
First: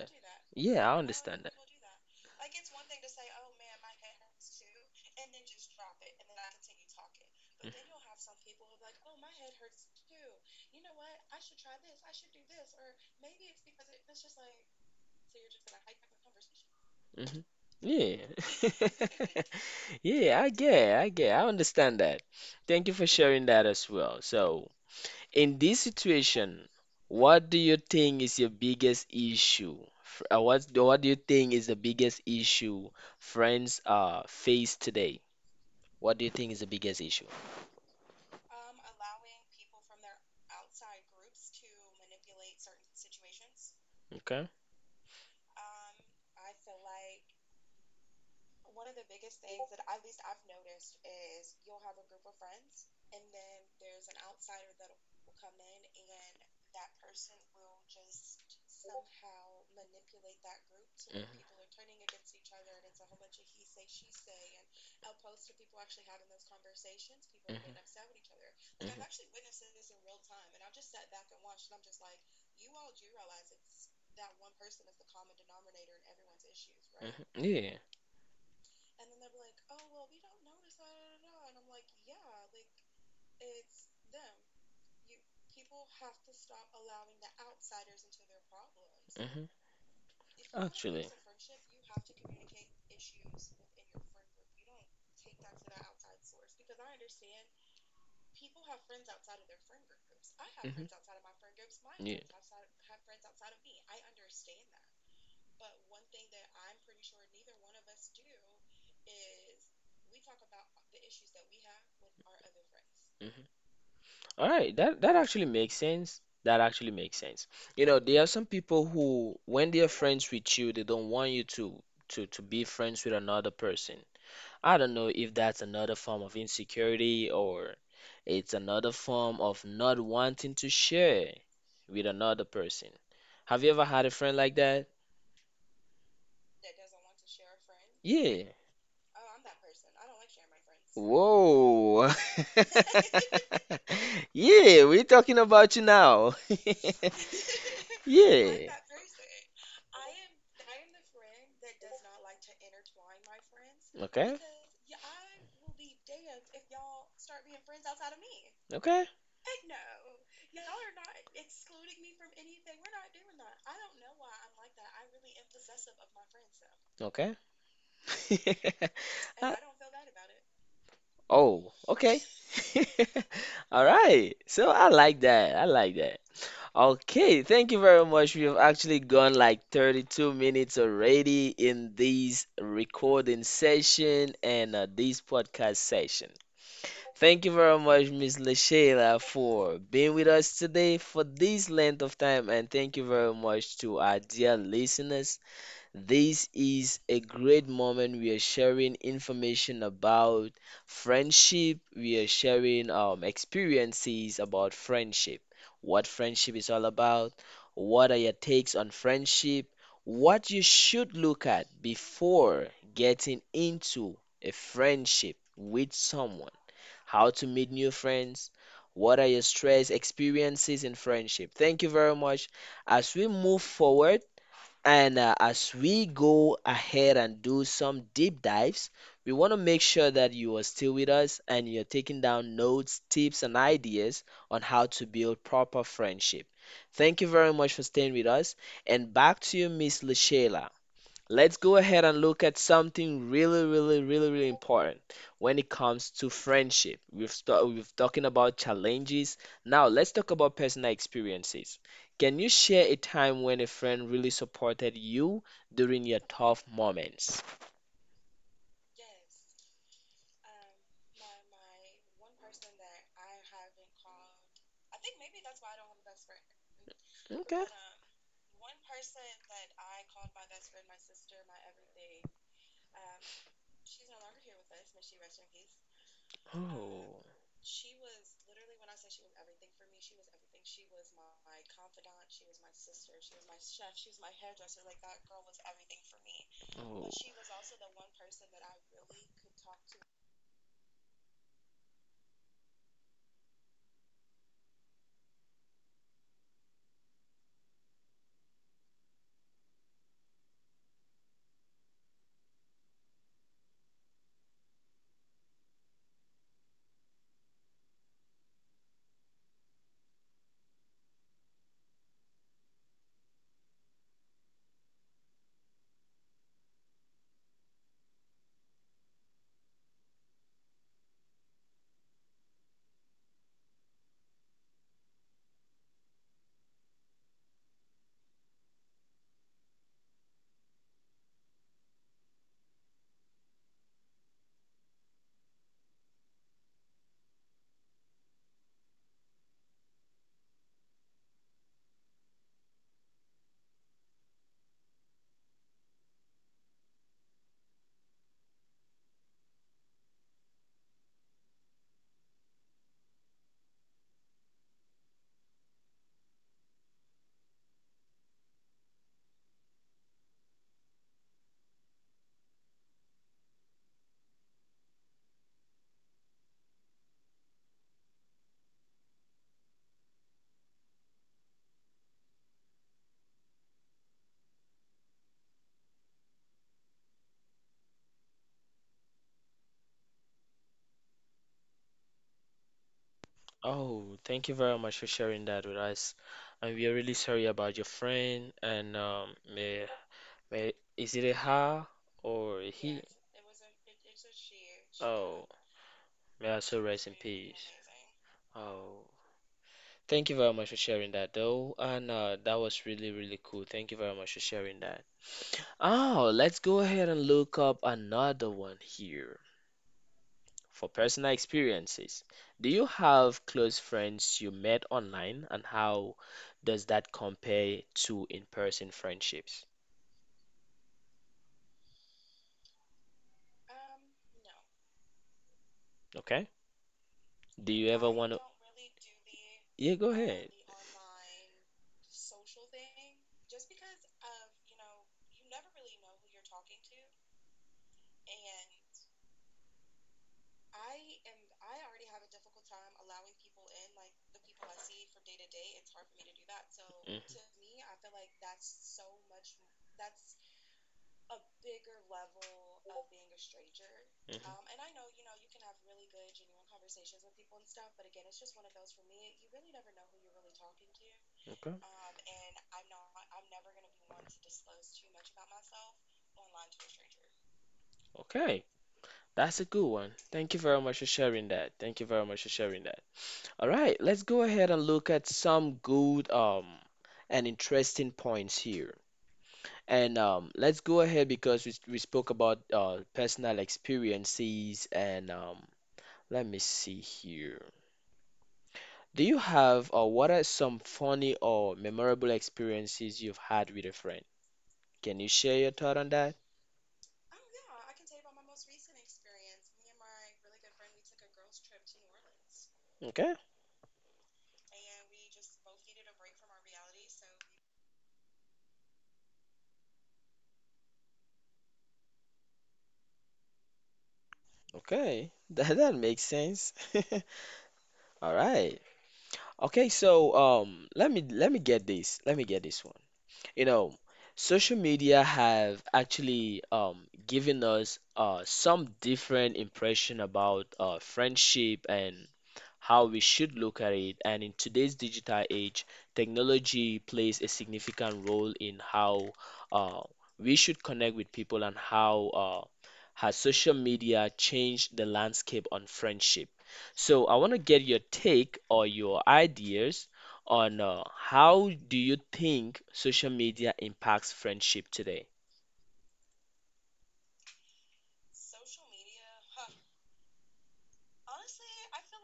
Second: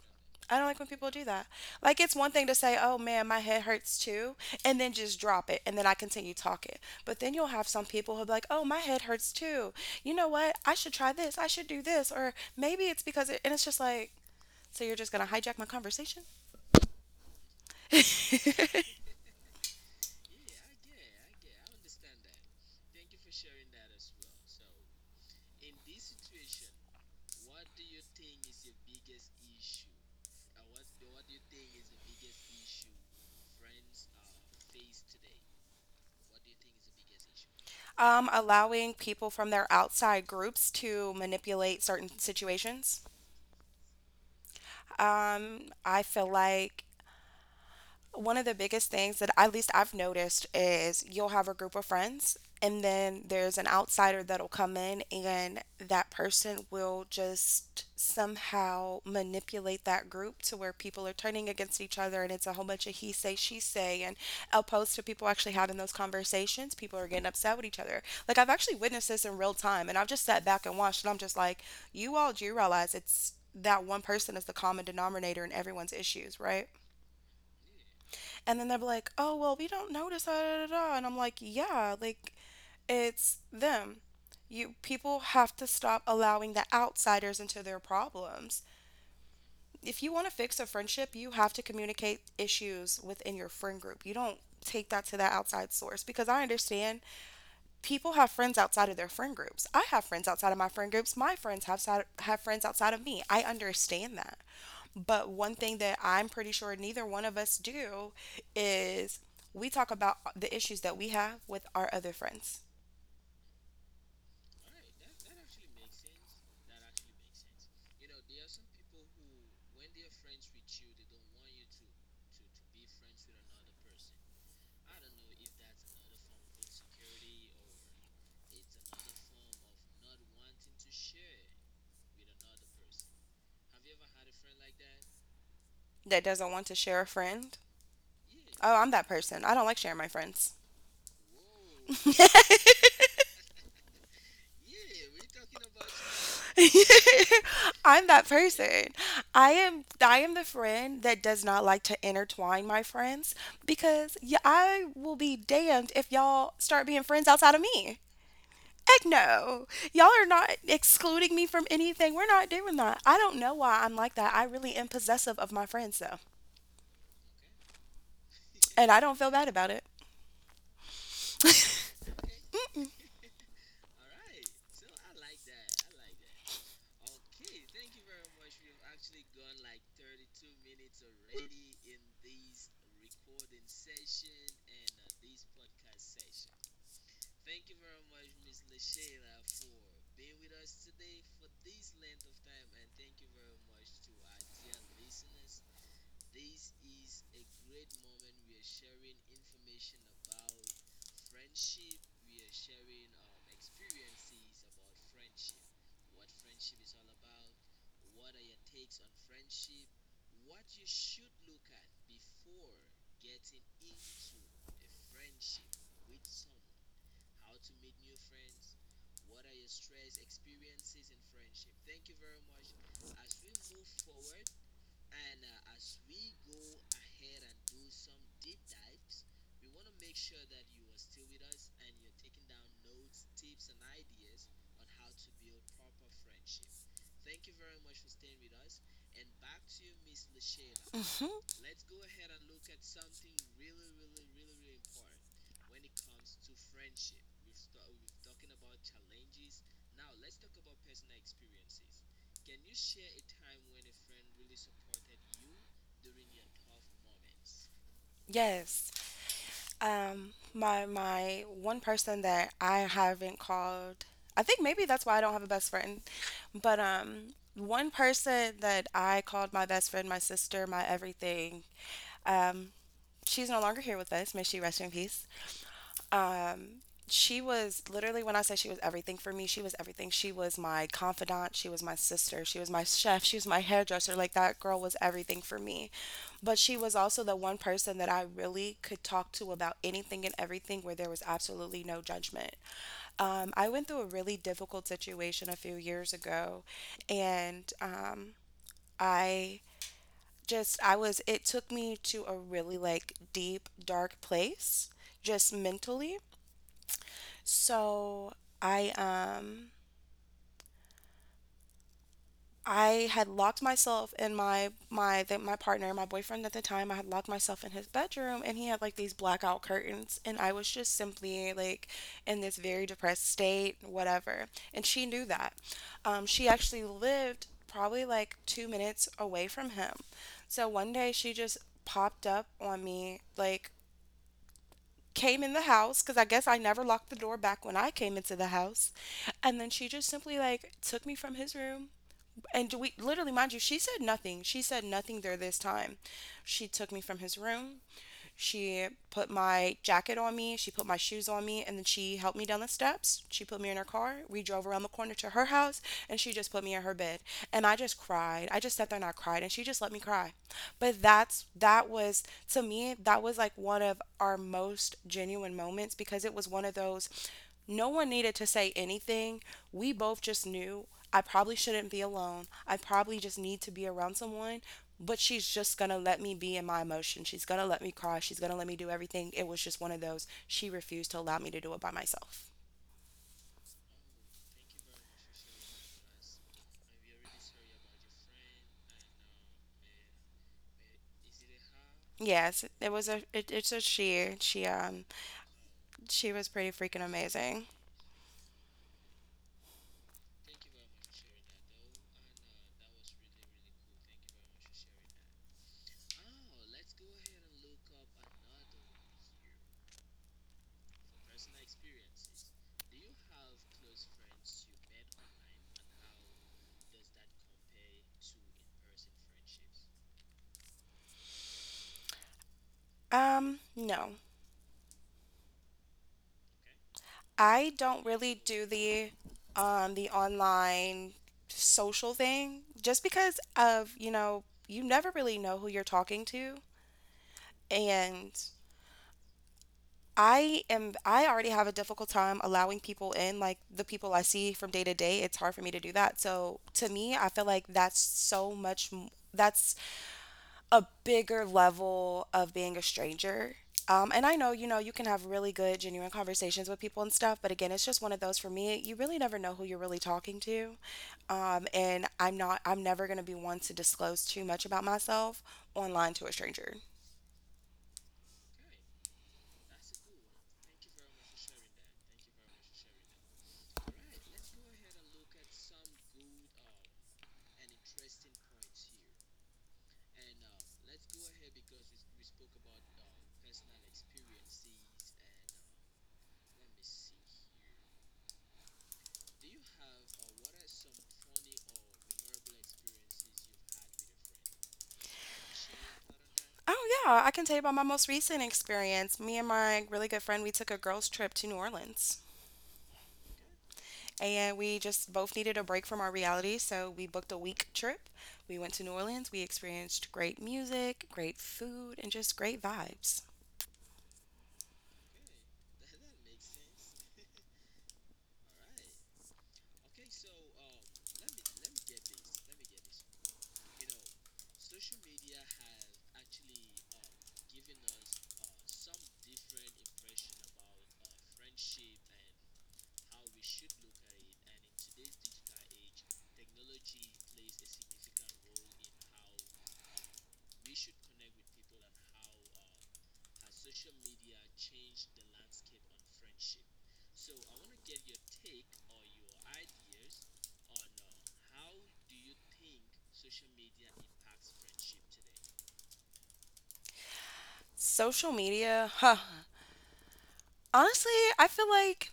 I don't like when Yeah, I people do understand that. that. Like, it's one thing to say, oh man, my head hurts too, and then just drop it, and then I continue talking. But then you'll have some people who'll be like, oh, my head hurts too. You know what? I should try this. I should do this. Or maybe it's because, and it's just like, so you're just going to hijack my conversation? hmm Yeah. <laughs> <laughs> Yeah, I understand that. Thank you for sharing that as well. So, in this situation, what do you think is your biggest issue? What what do you think is the biggest issue friends face today? What do you think is the biggest issue? Allowing people from their outside groups to manipulate certain situations. Okay. I feel like one of the biggest things that at least I've noticed is you'll have a group of friends, and then there's an outsider that'll come in, and that person will just somehow manipulate that group to where people are turning against each other, and it's a whole bunch of he say, she say, and opposed to people actually having those conversations. People are getting upset with each other. Like, I've actually witnessed this in real time, and I've just sat back and watched, and I'm just like, you all do realize it's that one person is the common denominator in everyone's issues, right? Mhm. Mhm. Mhm. And then they're like, oh, well, we don't notice. Da, da, da, da. And I'm like, yeah, like it's them. You people have to stop allowing the outsiders into their problems. Yeah. If you want to fix a Actually, friendship, you have to hmm communicate issues within your friend group. You don't take that to that outside source because I understand people have friends outside of their friend groups. I have friends outside of my friend groups. My friends Yeah. have friends outside of me. I understand that. But one thing that I'm pretty sure neither one of us do is we talk about the issues that we have with our other friends. hmm All right, that actually makes sense. That actually makes sense. You know, there are some people who, when they are friends with you, they don't want you to to be friends with another person. I don't know if that's another form of insecurity or it's another form of not wanting to share with another person. Have you ever had a friend like that? That doesn't want to share a friend? Yeah. Oh, I'm that person. I don't like sharing my friends. Whoa. <laughs> <laughs> Yeah, we're talking about you now. <laughs> <laughs> I'm that Yeah. person. I am the friend that does not like to intertwine my friends because Okay. yeah, I will be damned if y'all start being friends outside of me. Okay. Heck no. Y'all are not excluding me from anything. We're not doing that. I don't know why I'm like that. I really am possessive of my friends though. Okay. And I don't feel <laughs> I, bad about it. Oh, okay. <laughs> All right. So I like that. I like that. Okay, thank you very much. We've actually gone like 32 minutes already in this recording session and this podcast session. Thank you very much, Miss LaShayla, for being with us today for this length of time. And thank you very much to our dear listeners, this is a great moment. We are sharing information about friendship. We are sharing experiences about friendship. What friendship is all about. What are your takes on friendship? What you should look at before getting into a friendship with someone. How to meet new friends. What are your stress experiences in friendship? Thank you very much. As we move forward, and as we go ahead and do some deep dives, we want to make sure that you are still with us and you're taking down notes, tips, and ideas on how to build proper friendship. Thank you very much for staying with us. And back to you, Miss Lashayla. hmm Let's go ahead and look at something really, really, really, really important when it comes to friendship. We've talking about challenges. Now let's talk about personal experiences. Can you share a time when a friend really supported you during your tough moments? Yes. My one person that I haven't called, I think maybe that's why I don't have a best friend. But Okay. one person that I called my best friend, my sister, my everything. um, she's no longer here with us. May she rest in peace. Um, Oh, she was literally, when I say she was everything for me, she was everything. She was my confidant. She was my sister. She was my chef. She was my hairdresser. Like that girl was everything for me. But she was oh, also the one person that I really could talk to about anything and everything where there was absolutely no judgment. I went through a really difficult situation a few years ago, and I just, I was, it took me to a really like deep, dark place, just mentally. So I, um, I had locked myself in my boyfriend at the time, I had locked myself in his bedroom and he had like these blackout curtains and I was just simply like in this very depressed state, whatever. And she knew that. She actually lived probably like 2 minutes away from him. So one day she just popped up on me like came in the house because I guess I never locked the door back when I came into the house. And then she just simply like took me from his room and we literally, mind you, she said nothing. She said nothing there this time. She took me from his room. She put my jacket on me. She put my shoes on me. And then she helped me down the steps. She put me in her car. We drove around the corner to her house. And she just put me in her bed. And I just cried. I just sat there and I cried. And she just let me cry. But that was, to me, that was like one of our most genuine moments because it was one of those, no one needed to say anything. We both just knew I probably shouldn't be alone. I probably just need to be around someone, but she's just going to let me be in my emotion. She's going to let me cry. She's going to let me do everything. It was just one of those. She refused to allow me to do it by myself. oh, thank you very much for sharing that with us. And we are really sorry about your friend, and yeah, wait, is it a her or Yes, a it he? was a it's a she. Oh, She was may I pretty also freaking rest in amazing. peace. Oh, thank you very much for sharing that, though. And that was really, really cool. Thank you very much for sharing that. Oh, let's go ahead and look up another one here for personal experiences. Do you have close friends you met online, and how does that compare to in-person friendships? No. Okay. Do I you don't ever want to? really do the Yeah, go ahead. online social thing just because of, you know, you never really know who you're talking to and I already have a difficult time allowing people in, like the people I see from day to day. It's hard for me to do that. So to me, Mhm. I feel like that's so much m- that's a bigger level of being a stranger. And I know, you can have really good, genuine conversations with people and stuff, but again, it's just one of those for me, you really never know who you're really talking to. Okay. And I'm never going to be one to disclose too much about myself online to a stranger. Okay. That's a good one. Thank you very much for sharing that. Thank you very much for sharing that. All right, let's go ahead and look at some good and interesting points here. And let's go ahead because we spoke about personal experiences and let me see here. Do you have or what are some funny or memorable experiences you've had with a friend? Can you share your thought on that? Oh yeah, I can tell you about my most recent experience. Me and my really good friend, we took a girls' trip to New Orleans. Okay, And we just both needed a break from our reality, so we booked a week trip. We went to New Orleans. We experienced great music, great food, and just great vibes. okay, <laughs> that that makes sense. <laughs> All right. Okay, so let me get this. Let me get this. You know, social media have actually given us some different impression about friendship and how we should look at it. And in today's digital age, technology plays a significant role in how uh, we should connect with people and how has social media changed the landscape on friendship. So I want to get your take or your ideas on how do you think social media impacts friendship today? Social media, huh. Honestly, I feel like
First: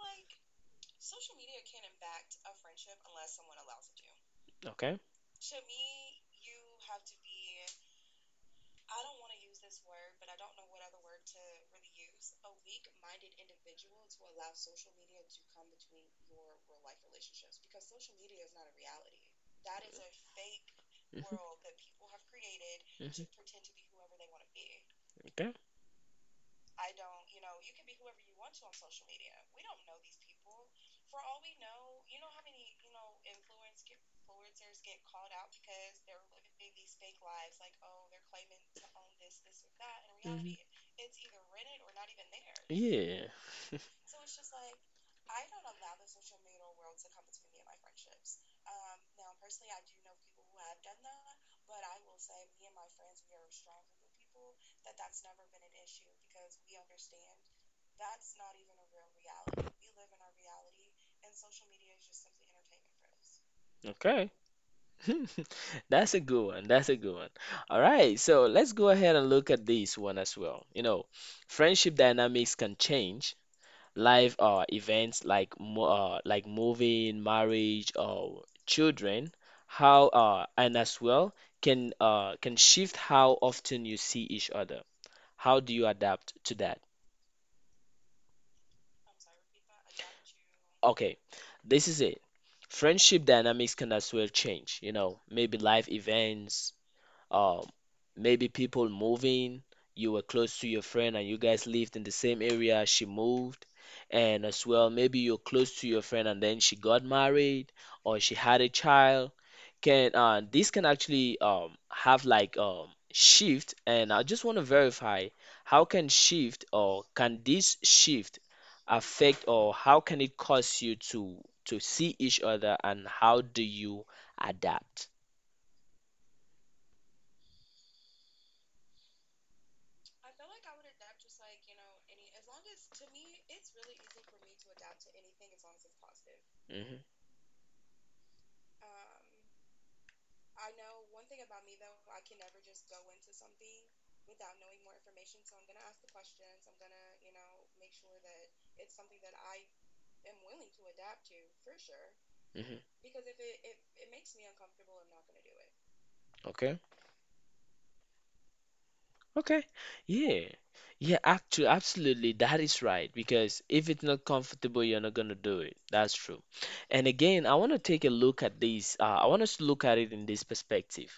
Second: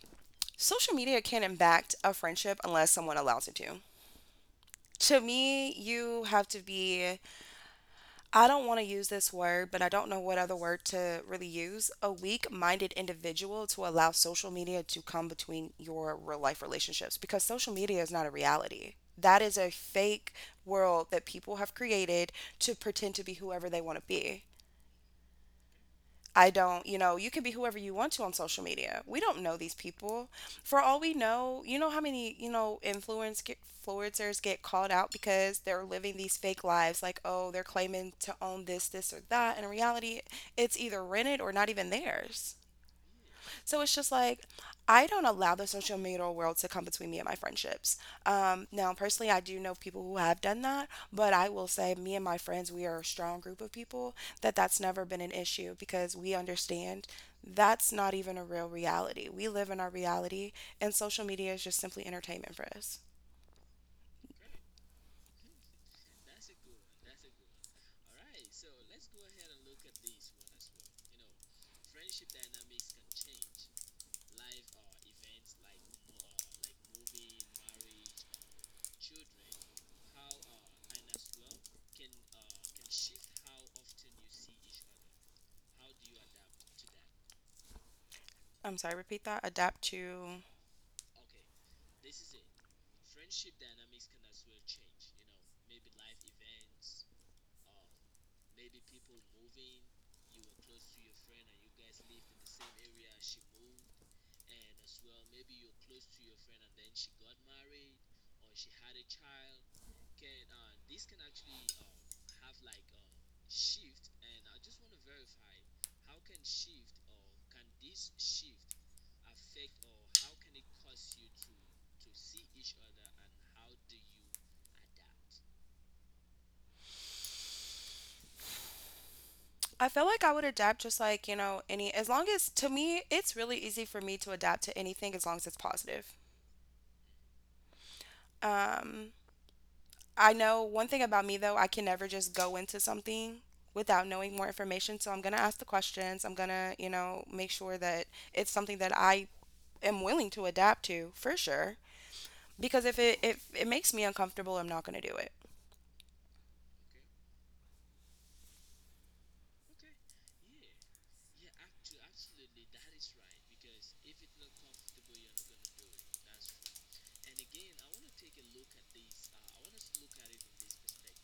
social media can impact a friendship unless someone allows it to. Okay. To me, you have to be, I don't want to use this word, but I don't know what other word to really use. A weak minded individual to allow social media to come between your real life relationships because social media is not a reality. That is a fake world that Mhm. people have created to pretend to Mhm. be whoever they want to be. Okay. I don't, you know, you can be whoever you want to on social media. We don't know these people. For all we know, how many, influencers get called out because they're living these fake lives like, oh, they're claiming to own this, this, or that. And in reality, it's either rented or not even theirs. Yeah. So it's <laughs> just like, I don't allow the social media world to come between me and my friendships. Now, personally, I do know people who have done that, but I will say, me and my friends, we are a strong group of people that that's never been an issue because we understand that's not even a real reality. We live in our reality, and social media is just simply entertainment for us. Okay. <laughs> That's a good one. That's a good one. All right. So let's go ahead and look at this one as well. You know, friendship dynamics can change life events like mo like moving, marriage, or children, how and as well can shift how often you see each other. How do you adapt to that? I'm sorry, repeat that. Adapt to. Okay, this is it. Friendship dynamics can as well change, you know, maybe life events, um, maybe people moving. You were close to your friend and you guys lived in the same area. She moved. And as well, maybe you're close to your friend and then she got married or she had a child. Can this can actually have like shift? And I just want to verify how can shift or can this shift affect or how can it cause you to see each other and how do you adapt? I feel like I would adapt just like, you know, any, as long as, to me, it's really easy for me to adapt to anything as long as it's positive. hmm Um, I know one thing about me though, I can never just go into something without knowing more information. So I'm going to ask the questions. I'm going to, you know, make sure that it's something that I am willing to adapt to for sure. Because hmm if it makes me uncomfortable, I'm not going to do it. Okay. Okay. Yeah. Yeah, actually, absolutely. That is right. Because if it's not comfortable, you're not gonna do it. That's true. And again, I want to take a look at this. I want us to look at it in this perspective.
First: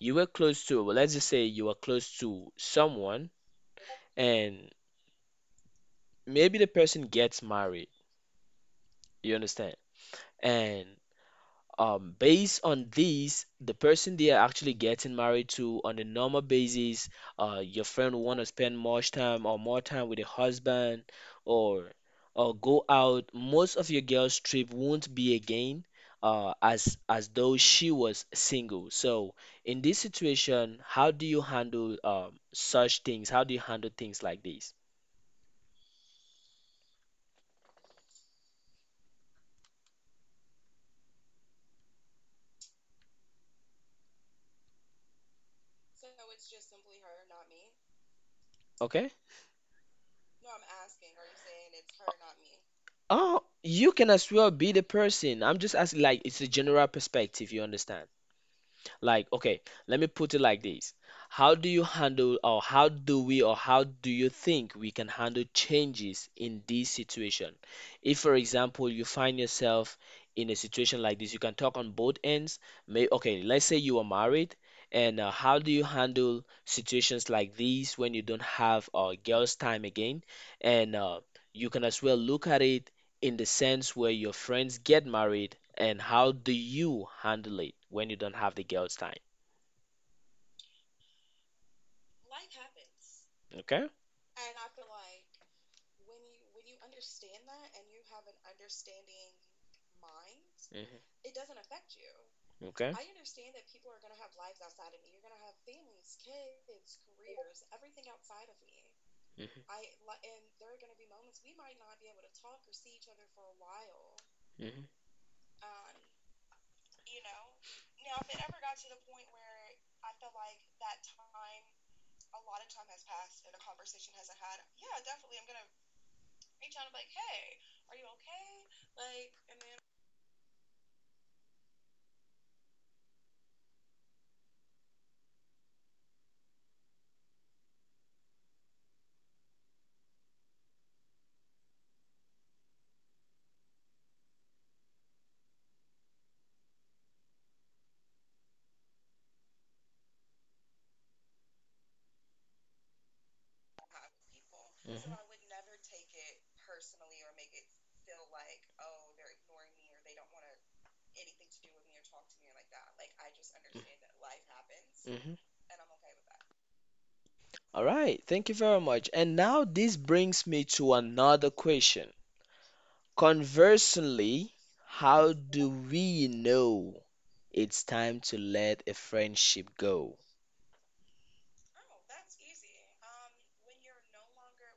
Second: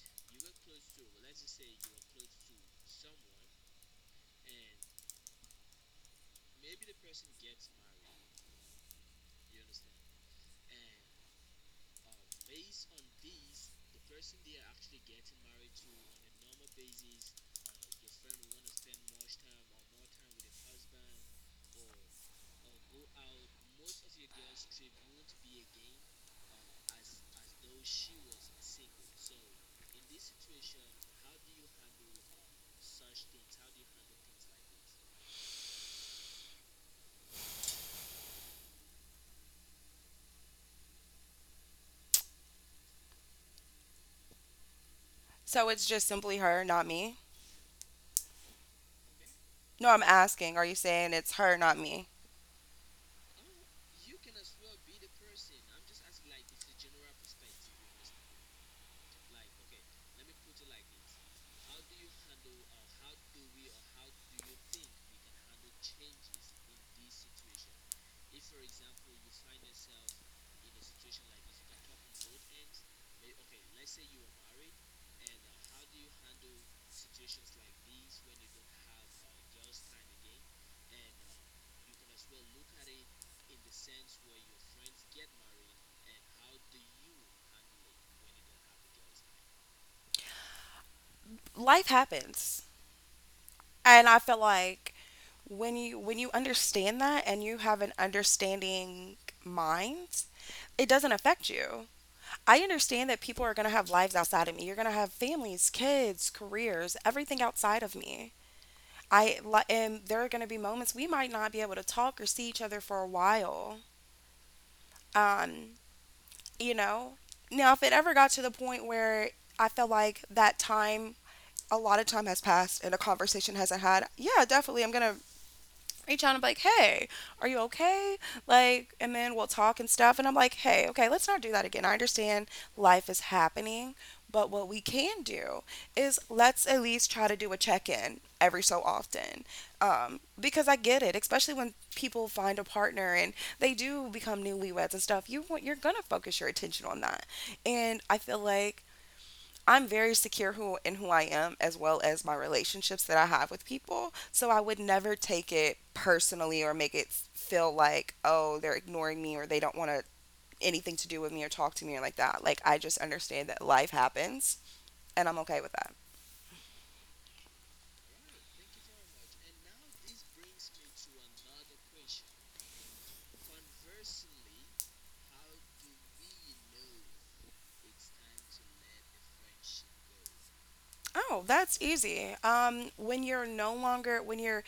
You were close to, well, let's just say you were close to someone, and maybe the person gets married. You understand? And based on these, the person they are actually getting married to on a normal basis, your friend will want to spend much time or more time with a husband or or go out. Most of your girl's trip won't be again, as though she was single. So in this situation, how do you handle such things? How do you handle things like this? So it's just simply her, not me. Okay. No, I'm asking, are you saying it's her, not me? Oh, you can as well be the person. I'm just asking, like, it's a general perspective, you understand? Like, okay, let me put it like this. How do you handle, or how do we, or how do you think we can handle changes in this situation? If, for example, you find yourself in a situation like this, you can talk on both ends. May, okay, let's say you are married, and how do you handle situations like these when you don't have girls' time again? And you can as well look at it in the sense where your friends get married and how do you handle it when you don't have the girl's time? Life happens. Okay? And I feel like when you understand that and you have an understanding mind, it doesn't hmm affect you. I Okay? understand that people are going to have lives outside of me. You're going to have families, kids, careers, everything outside of me. Hmm hmm And there are going to be moments we might not be able to talk or see each other for a while. hmm Um, you know. Now, if it ever got to the point where I felt like that time a lot of time has passed and a conversation hasn't had, yeah, definitely I'm going to reach out and be like, hey, are you okay? Like, and then we'll talk and stuff. And I'm like, hey, okay, let's not do that again. I understand life is happening, but what we can do is let's at least try to do a check in every so often. Because I get it, especially when people find a partner and they do become newlyweds and stuff. You want, you're gonna focus your attention on that. And I feel like I'm very secure who I am as well as my relationships that I have with people. So I would never take it personally or make it feel like, oh, they're ignoring me or they don't want to anything to do with me or talk to me or like that. Like I just understand that life happens, Mhm. and I'm okay with that. All right, thank you very much. And now this brings me to another question. Conversely, how do we know it's time to let a friendship go? Oh, that's easy.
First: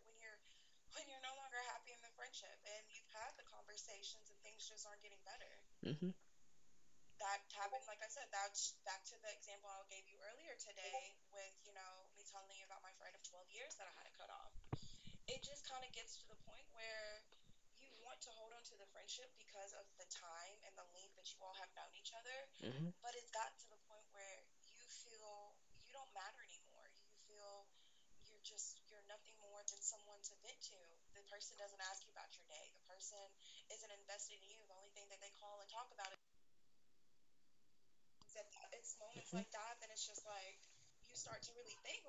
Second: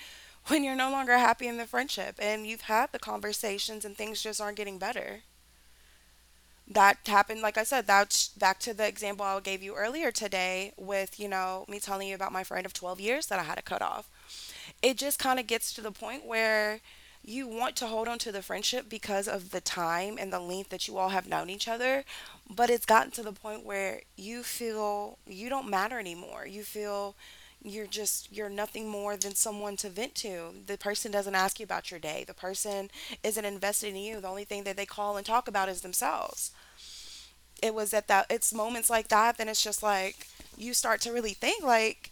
When you're no longer happy in the friendship, and you've had the conversations and things just aren't getting better. Mhm, That happened, like I said. That's back to the example I gave you earlier today, with, me telling you about my friend of 12 years that I had to cut off. It just kind of gets to the point where you want to hold on to the friendship because of the time and the length that you all have known each other, but mhm, it's mhm, gotten to the point where you feel you don't matter anymore. You feel you're nothing more than someone to vent to. The person doesn't ask you about your day. The person isn't invested in you. The only thing that they call and talk about is themselves. It's moments like that. Then it's just like you start to really think like,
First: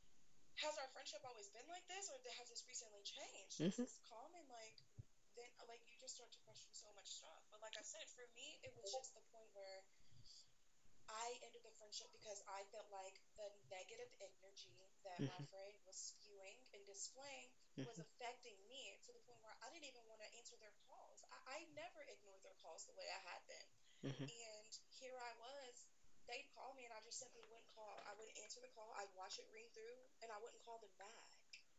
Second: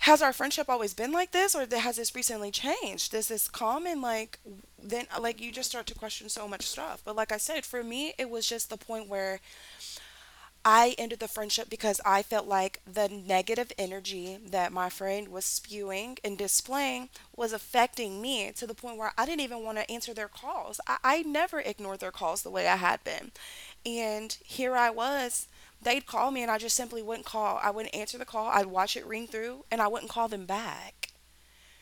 has our friendship always been like this, or has this recently changed? This is mhm. common. Like, then like you just start to question so much stuff. But like I said, for me it was just the point where I ended the friendship because I felt like the negative energy that my friend was spewing and displaying was affecting me to the point where I didn't even want to answer their calls. I never ignored their calls the way I had been. Mhm. And here I was. They'd call me, and I just simply wouldn't call. I wouldn't answer the call. I'd watch it ring through and I wouldn't call them back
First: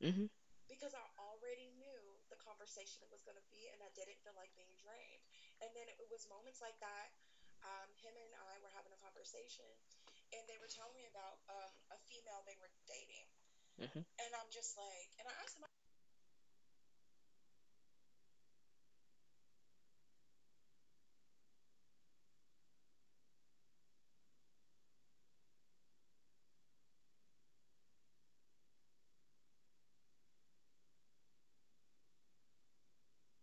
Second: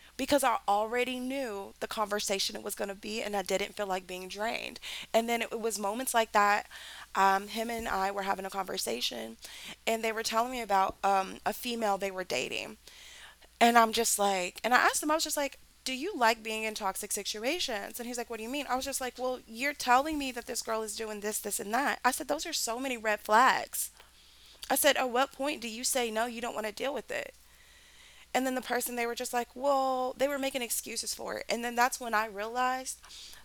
Mhm. because I already knew the conversation it was going to be, and I didn't feel like being drained. And then it was moments like that. Him and I were having a conversation, and they were telling me about a female they were dating. And I'm Mhm. just like, and I asked him, I was just like, do you like being in toxic situations? And he's like, what do you mean? I was just like, well, you're telling me that this girl is doing this, this, and that. I said, those are so many red flags. I said, at what point do you say, no, you don't want to deal with it? And then the person, they were just like, well, they were making excuses for it. And then that's when I realized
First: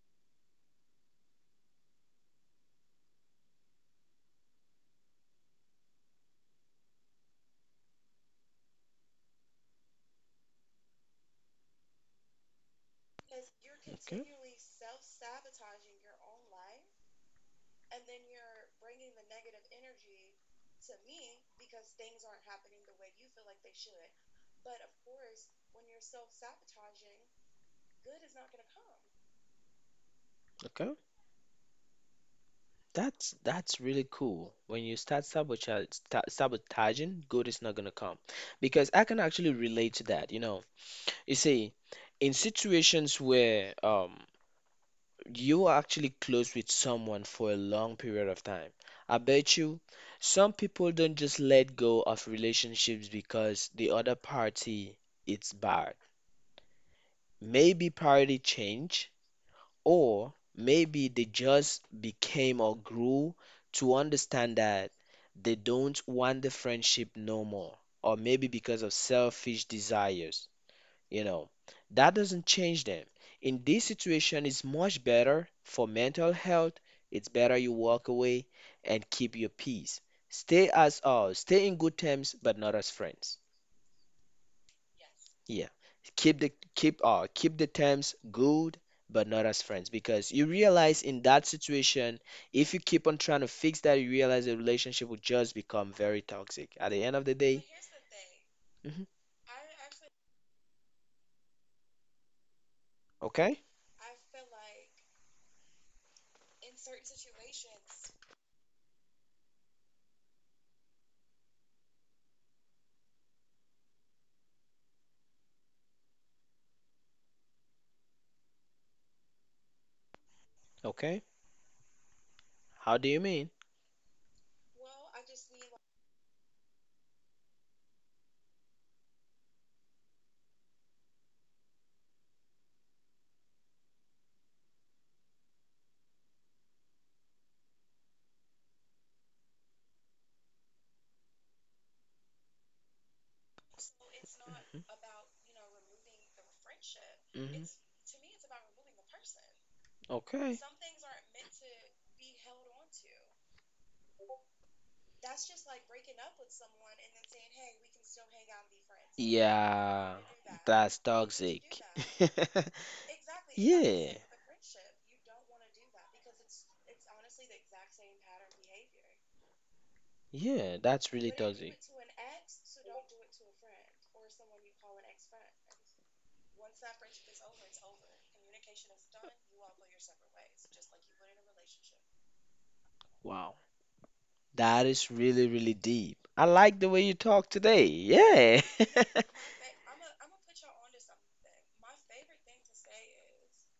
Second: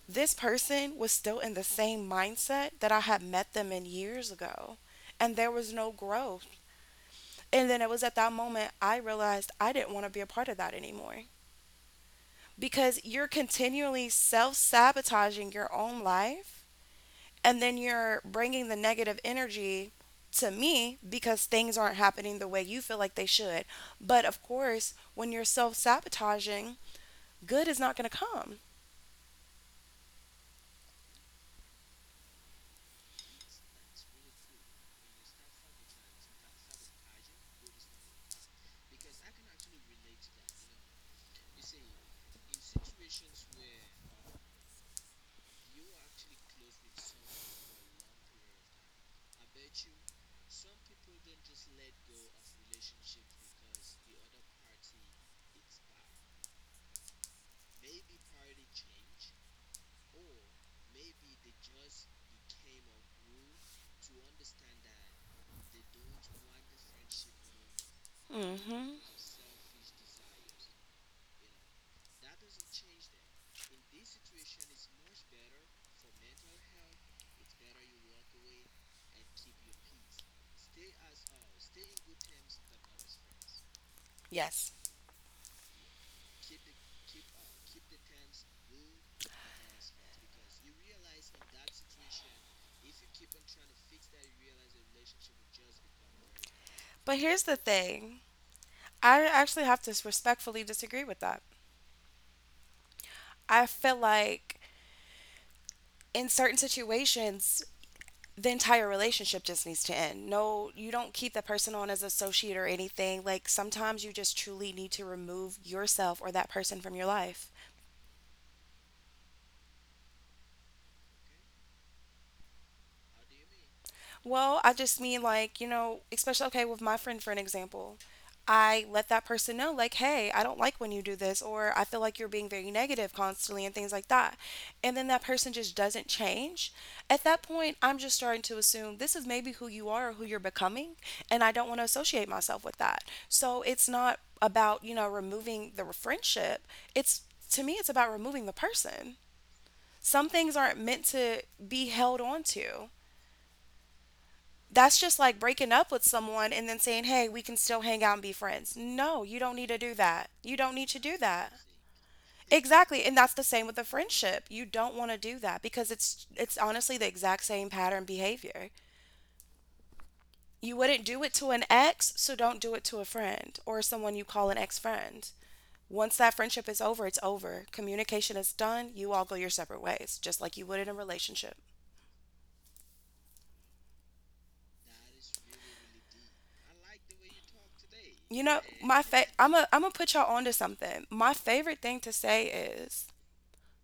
this person was still in the same mindset that I had met them in years ago. And there was no growth. And then it was at that moment I realized I didn't want to be a part of that anymore because you're continually self sabotaging your own life. And then you're bringing the negative energy to me because things aren't happening the way you feel like they should. But of course, when you're self sabotaging, good is not going to come. Okay. That's really cool. When you start sabotage, sta sabotaging, good is not gonna come. Because I can actually relate to that, you know. You see, in situations where you are actually close with someone for a long period of time, I bet you some people don't just let go of relationships because the other party it's bad. Maybe party change or maybe they just became or grew to understand that they don't want the friendship no more, or maybe because of Hmm. selfish desires. You know, that doesn't change them. In this situation it's much better for mental health. It's better you walk away and keep your peace, stay as stay in good terms but not as friends. Yes. Yeah, keep the keep keep the terms good, but not as friends, because you realize in that situation if you keep on trying to fix that, you realize the relationship will just become very toxic at the end But of the here's the day. thing, Hmm I actually have to respectfully disagree with that. okay I feel like in certain situations, the entire relationship just needs to end. No, you don't keep that person on as associate or anything. Like sometimes you just truly need to remove yourself or that person from your life. okay. How do you mean? Well, I just mean like, you know, especially okay with my friend for an example. I let that person know like, "Hey, I don't like when you do this, or I feel like you're being very negative constantly and things like that." And then that person just doesn't change. At that point, I'm just starting to assume this is maybe who you are or who you're becoming, and I don't want to associate myself with that. So, it's not about, you know, removing the friendship. It's To Hmm me, it's about removing the person. Some things Okay. aren't meant to be held on to. That's just like breaking up with someone and then saying, hey, we can still hang out and be friends. No, you don't need to do Yeah, that. You don't need to that's do why would that. toxic. Toxic. That? <laughs> Exactly. And that's the same with a friendship. You don't want to do that because it's honestly the exact same pattern behavior. You Yeah, wouldn't that's do it to an ex, so don't do it to a friend or someone you call an ex-friend. Once that friendship is over, it's over. Communication is done. You all go your separate ways, just like you would in a relationship. friend. Wow, that is really, really deep. I like the way you talk today. You know, Yeah. <laughs> I'm gonna put y'all onto something. My favorite thing to say is,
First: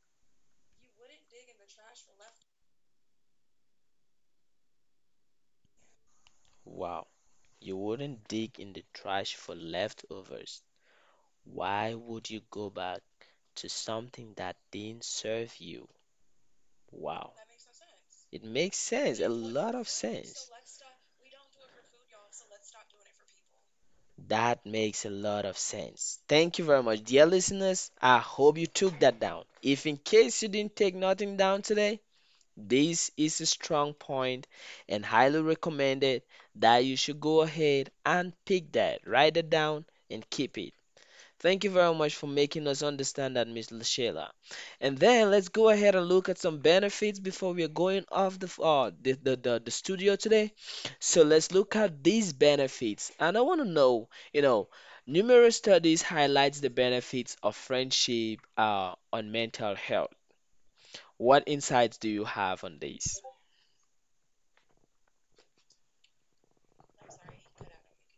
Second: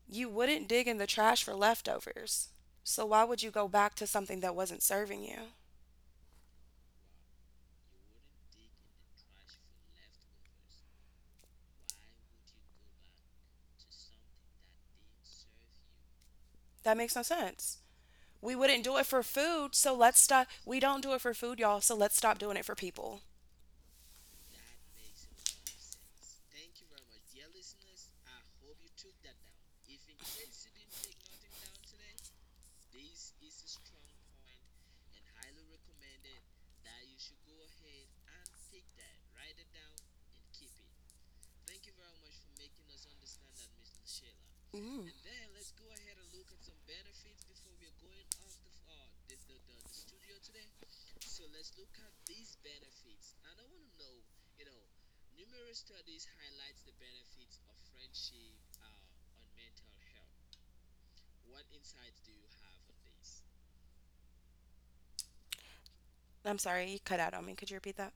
you wouldn't dig in the trash for leftovers. So why would you go back to something that wasn't serving you? Wow, you wouldn't dig in the trash for leftovers. Why would you go back to something that didn't serve you? That makes no Wow. sense. It We makes wouldn't do it sense, for a lot food, of so let's stop. sense. We don't do it for food, y'all, so let's stop doing it for people. That makes a lot of sense. Thank you very much, dear listeners. I hope you took that down. If in case you didn't take nothing down today, this is a strong point and highly recommended that you should go ahead and pick that, write it down, and keep it. Thank you very much for making us understand that, Miss Lashela. And Mm. And then let's go ahead and look at some benefits before we are going off the studio today. So let's look at these benefits. And I want to know, you know, numerous studies highlights the benefits of friendship on mental health. What insights do you have on these? I'm sorry, you cut out on me. Could you repeat that?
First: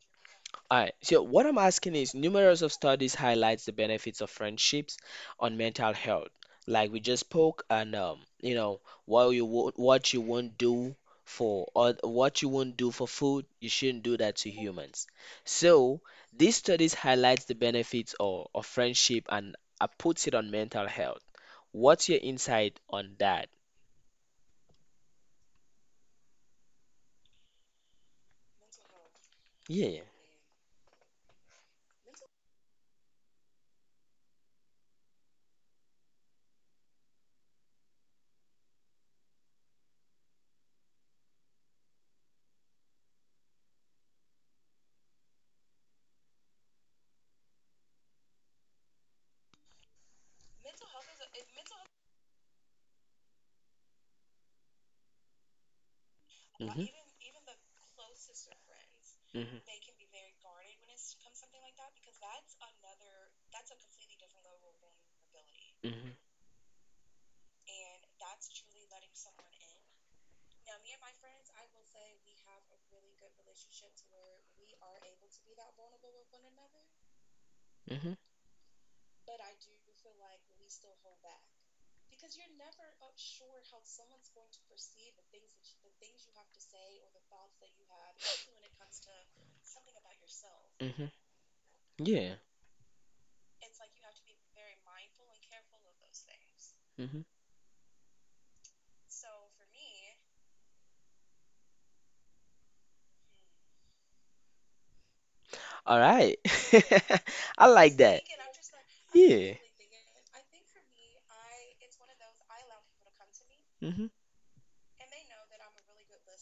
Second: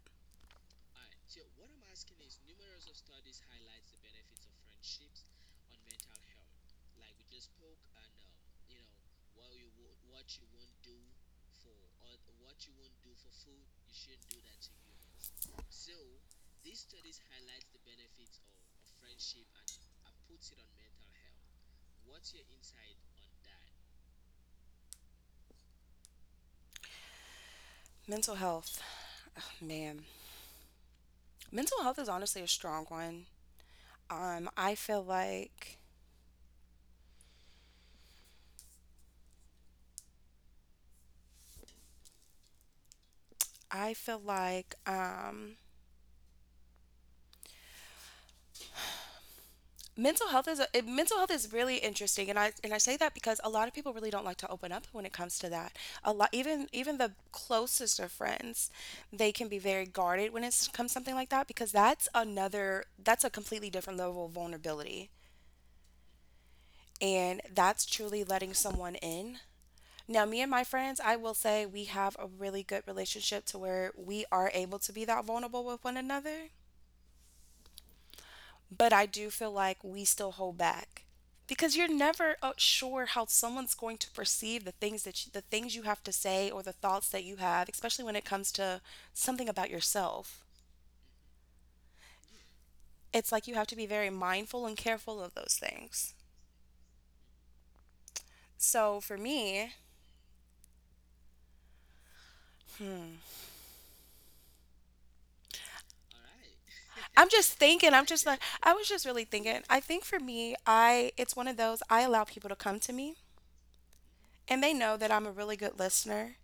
All right. So what I'm asking is numerous of studies highlights the benefits of friendships on mental health. Like we just spoke and you know, while what you won't do for or what you won't do for food, you shouldn't do that to humans. So these studies highlights the benefits of friendship and puts it on mental health. What's your insight on that? Mental health. Oh, Yeah. man. Mental health is honestly a strong one. I feel like I feel like um mental health is really interesting, and I say that because a lot of people really don't like to open up when it comes to that. A lot even hmm even the closest of friends, they can be very guarded when it comes something like that because that's a completely different level of vulnerability, hmm and that's truly letting someone in. Now, me and my friends, I will say we have a really good relationship to where we are able to be that vulnerable with one another. hmm But I do feel like we still hold back because you're never sure how someone's going to perceive the things the things you have to say, or the thoughts that you have, especially when it comes to something about yourself. hmm hmm Yeah. It's like you have to be very mindful and careful of those things. hmm So for me, All right. I'm just <laughs> I thinking. like that. I was just really Yeah. thinking. I think for me, I it's one of those. I allow people to come to me, hmm and they know that I'm a really good listener.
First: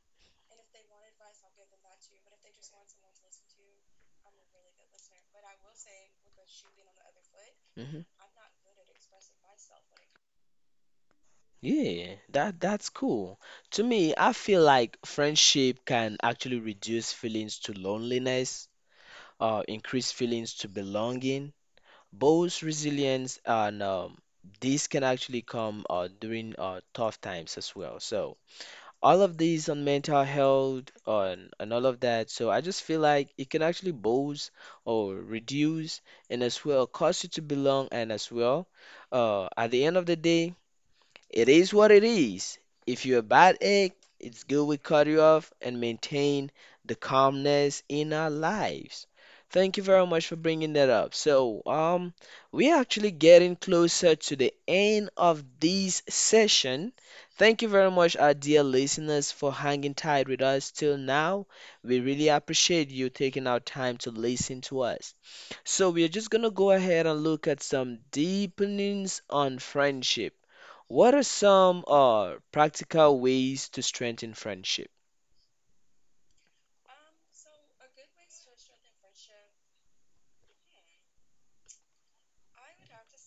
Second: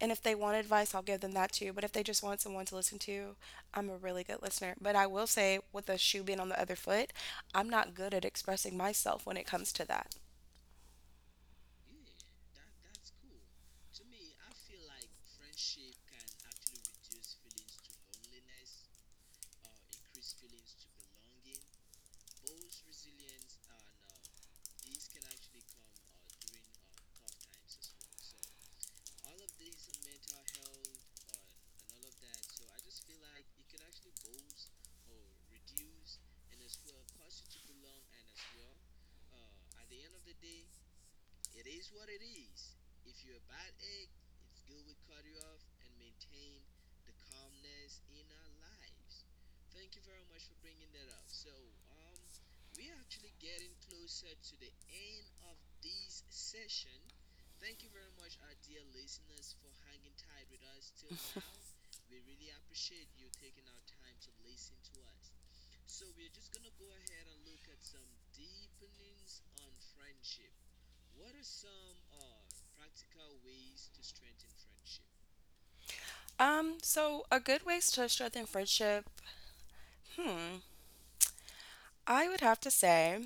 And if they want advice, I'll give them that too. But if they just want someone to listen to, I'm a really good listener. But I will say, with a shoe being on the other foot, I'm not hmm good at expressing myself when it comes to that. Yeah, that's cool. To me, I feel like friendship can actually reduce feelings to loneliness, increase feelings to belonging, both resilience and this can actually come during tough times as well. So all of these on mental health on and all of that. So I just feel like it can actually boost or reduce and as well cause you to belong and as well at the end of the day it is what it is. If you're a bad egg, it's good we cut you off and maintain the calmness in our lives. Thank you very much for bringing that up. So, we're actually getting closer to the end of this session. Thank you very much, our dear listeners, for hanging tight with us till now. We really appreciate you taking our time to listen to us. So we are just going to go ahead and look at some deepenings on friendship. What are some practical ways to strengthen friendship? So a good ways to strengthen friendship, hmm, I would have to say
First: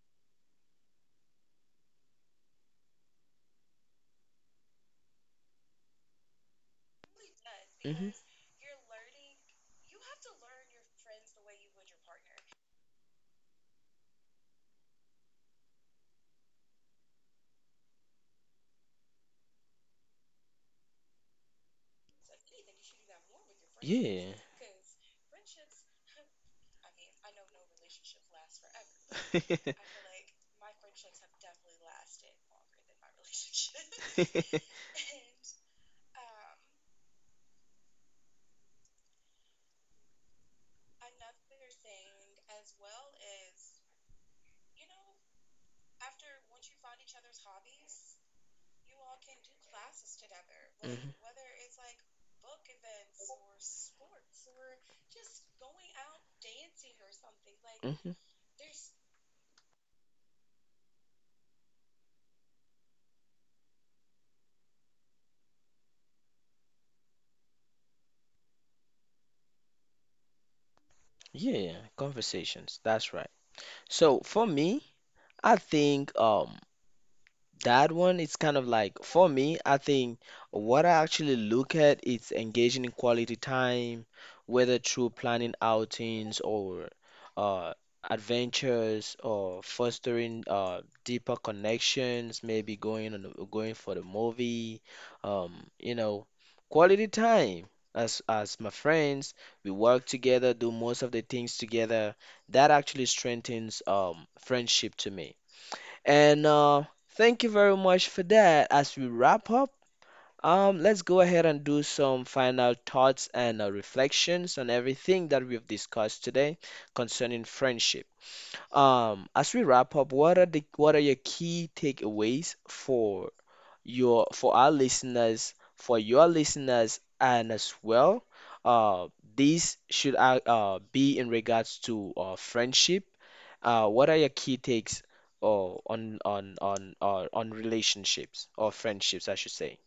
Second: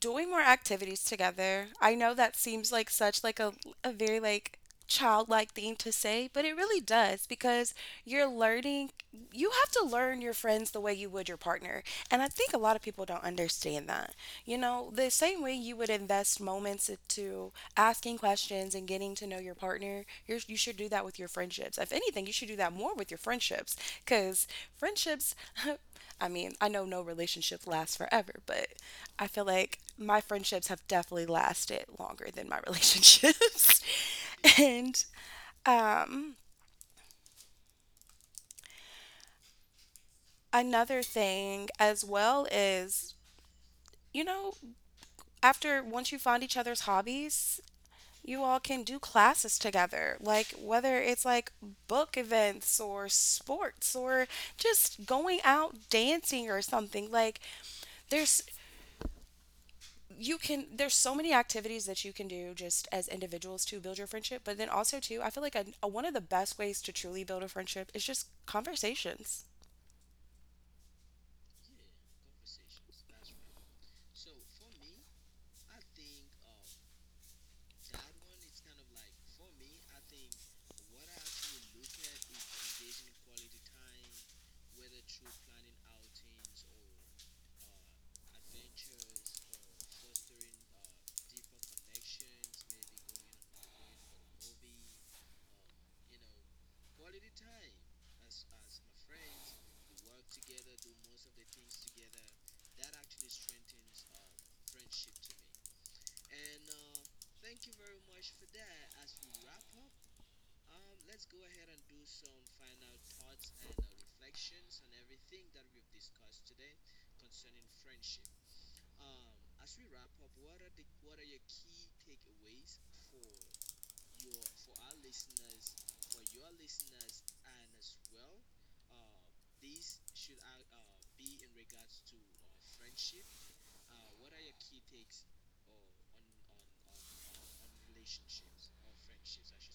doing more activities together. I know that seems like such like a very like childlike thing to say, but it really does because Mhm. you're learning. You have to learn your friends the way you would your partner. And I think a lot of people don't understand that. You know, the same way you would invest moments into asking questions and getting to know your partner, you should do that with your friendships. If anything, you should do that more with your friendships Yeah. because friendships, <laughs> I mean, I know no relationship lasts forever, but I feel <laughs> like my <laughs> friendships have definitely lasted longer than my relationships. <laughs> <laughs> And um, another thing as well is, you know, after once you find each other's hobbies, you all can do classes together. Like whether it's like book events or sports or just going out dancing or something. Like Mhm. there's you can there's so many activities that you can do just as individuals to build your friendship, but then also too, I feel like one of the best ways to truly build a friendship is just conversations. Yeah, conversations. That's right. So for me, I think that one is kind of like for me, I think what I actually look at is engaging in quality time, whether through planning outings or uh, adventures or fostering deeper connections, maybe going for the movie, um, you know, quality time. As my friends, we work together, do most of the things together. That actually strengthens friendship to me. And thank you very much for that. As we wrap up, let's go ahead and do some final thoughts and reflections on everything that we've discussed today concerning friendship. As we wrap up, what are your key takeaways for our listeners, for your listeners, and as well, uh, these should be in regards to friendship. What are your key takes uh, on on relationships or friendships, I should say?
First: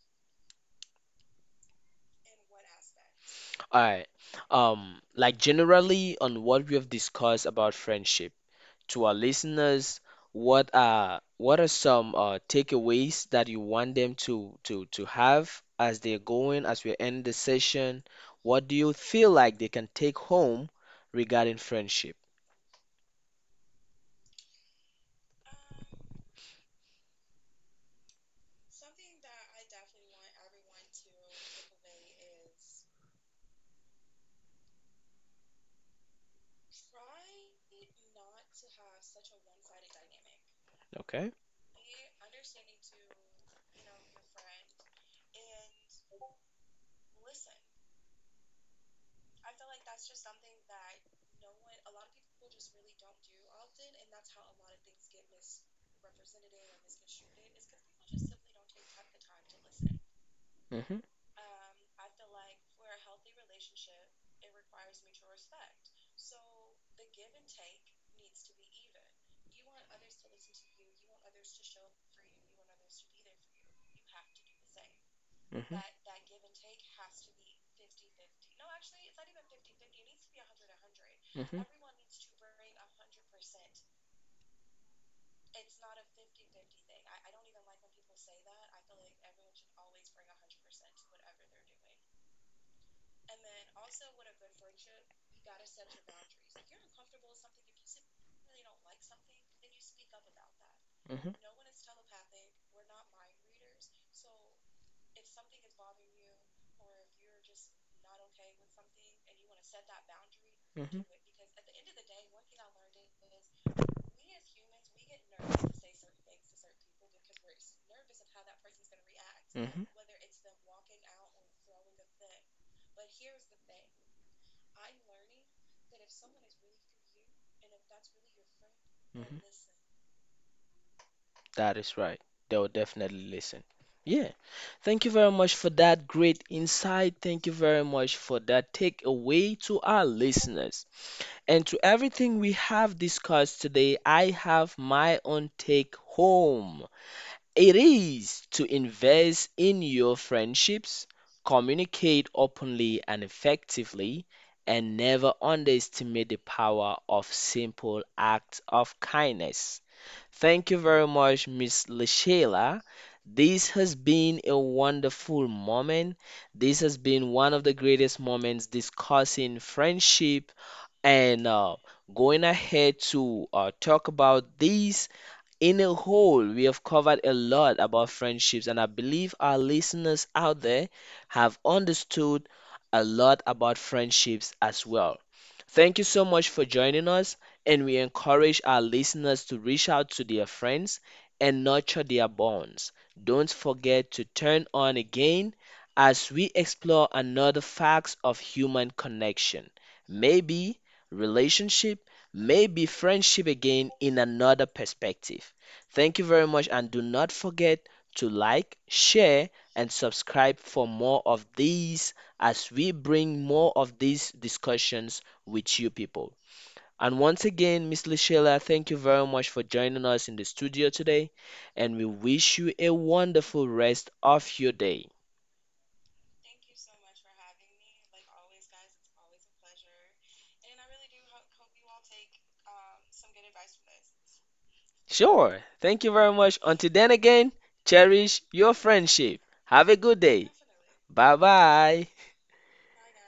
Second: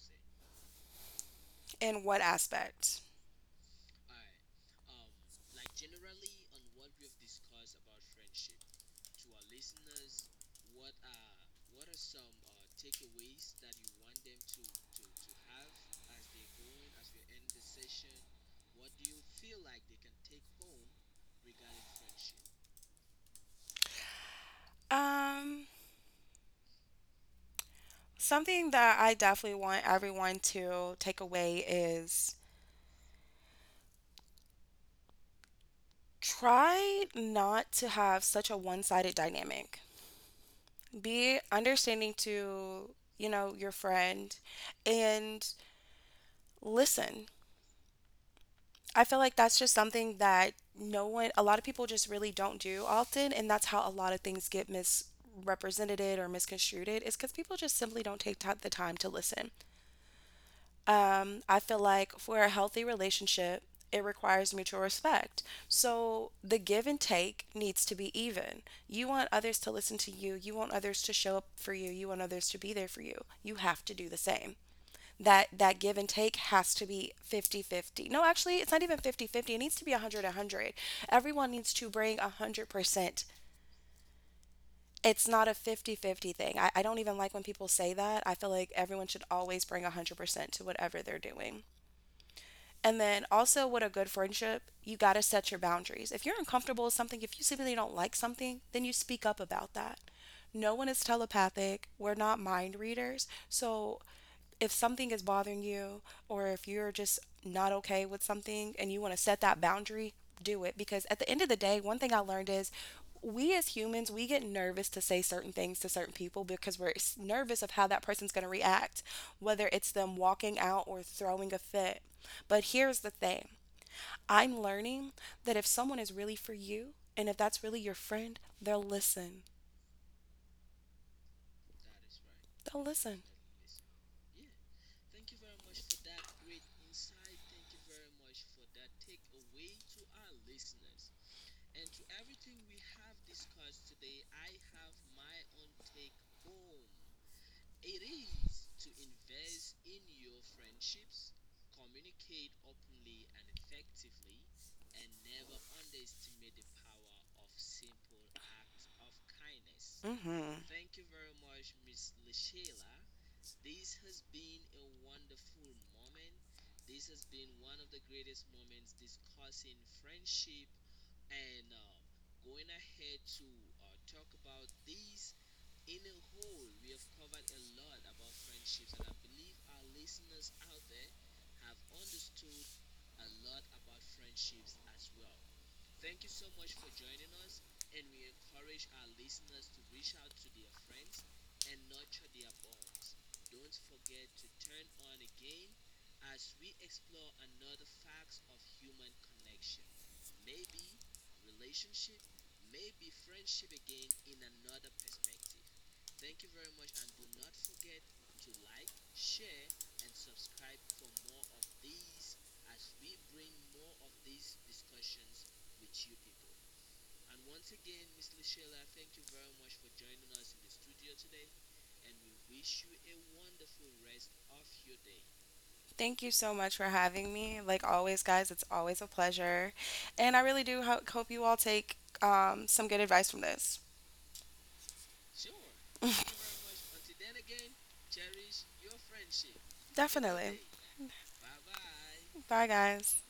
In what aspect? All right. Like generally on what we have discussed about friendship. To our listeners, what are some takeaways that you want them to have as they're going as we end the session? What do you feel like they can take home regarding friendship? Um, Something that I definitely want everyone to take away is try not to have such a one-sided dynamic. Okay. Be understanding to, you know, your friend, and listen. I feel like that's just something that no one, a lot of people just really don't do often, and that's how a lot of things get misrepresented or misconstrued, is because people just simply don't take the time to listen. Mm-hmm, I feel like for a healthy relationship, it requires mutual respect. So the give and take needs to be even. You want others to listen to you. You want others to show up for you. You want others to be there for you. You have to do the same. That mm-hmm. that Mm-hmm. give and take has to be 50-50. No, actually, it's not even 50-50. It needs to be 100-100. Everyone Mm-hmm. needs to bring 100%. It's not a 50-50 thing. I don't even like when people say that. I feel like everyone should always bring 100% to whatever they're doing. And then also, with a good friendship, you got to set your boundaries. If you're uncomfortable with something, if you simply don't like something, then you speak up about that. No one is telepathic. We're not mind readers. So if something is bothering you, or if you're just not okay with something and you want to set that boundary, do it. Because at the end of the day, one thing I learned is, we as humans, we get nervous to say certain Mm-hmm. things to certain people because nervous of how that person's going to react, whether it's hmm them walking out or throwing a fit. But here's the thing, I'm learning that if someone is really for you and if that's really your friend, they'll listen. hmm That is right. They'll They'll listen. definitely listen. Yeah. Thank you very much for that great insight. Thank you very much for that takeaway to our listeners. And to everything we have discussed today, I have my own take home. It is to invest in your friendships, communicate openly and effectively, and never underestimate the power of simple acts of kindness. Hmm. Thank you very much, Miss Lashayla. This has been a wonderful moment. This has been one of the greatest moments discussing friendship and going ahead to talk about these in a whole. We have covered a lot about friendships, and I believe our listeners out there have understood a lot about friendships as well. Thank you so much for joining us, and we encourage our listeners to reach out to their friends and nurture their bonds. Don't forget to turn on again as we explore another facts of human connection. Maybe relationship, maybe friendship again in another perspective. Thank you very much, and do not forget to like, share, and subscribe for more of these as we bring more of these discussions with you people. And once again, Miss Lishela, thank you very much for joining us in the studio today, and we wish you a wonderful rest of your day. Thank you so much for having me. Like always, guys, it's always a pleasure. And I really do hope you all take some good advice from this. Sure, thank you very much. Until then, again, cherish your friendship. Have a good day. Definitely. Bye bye. Bye, guys.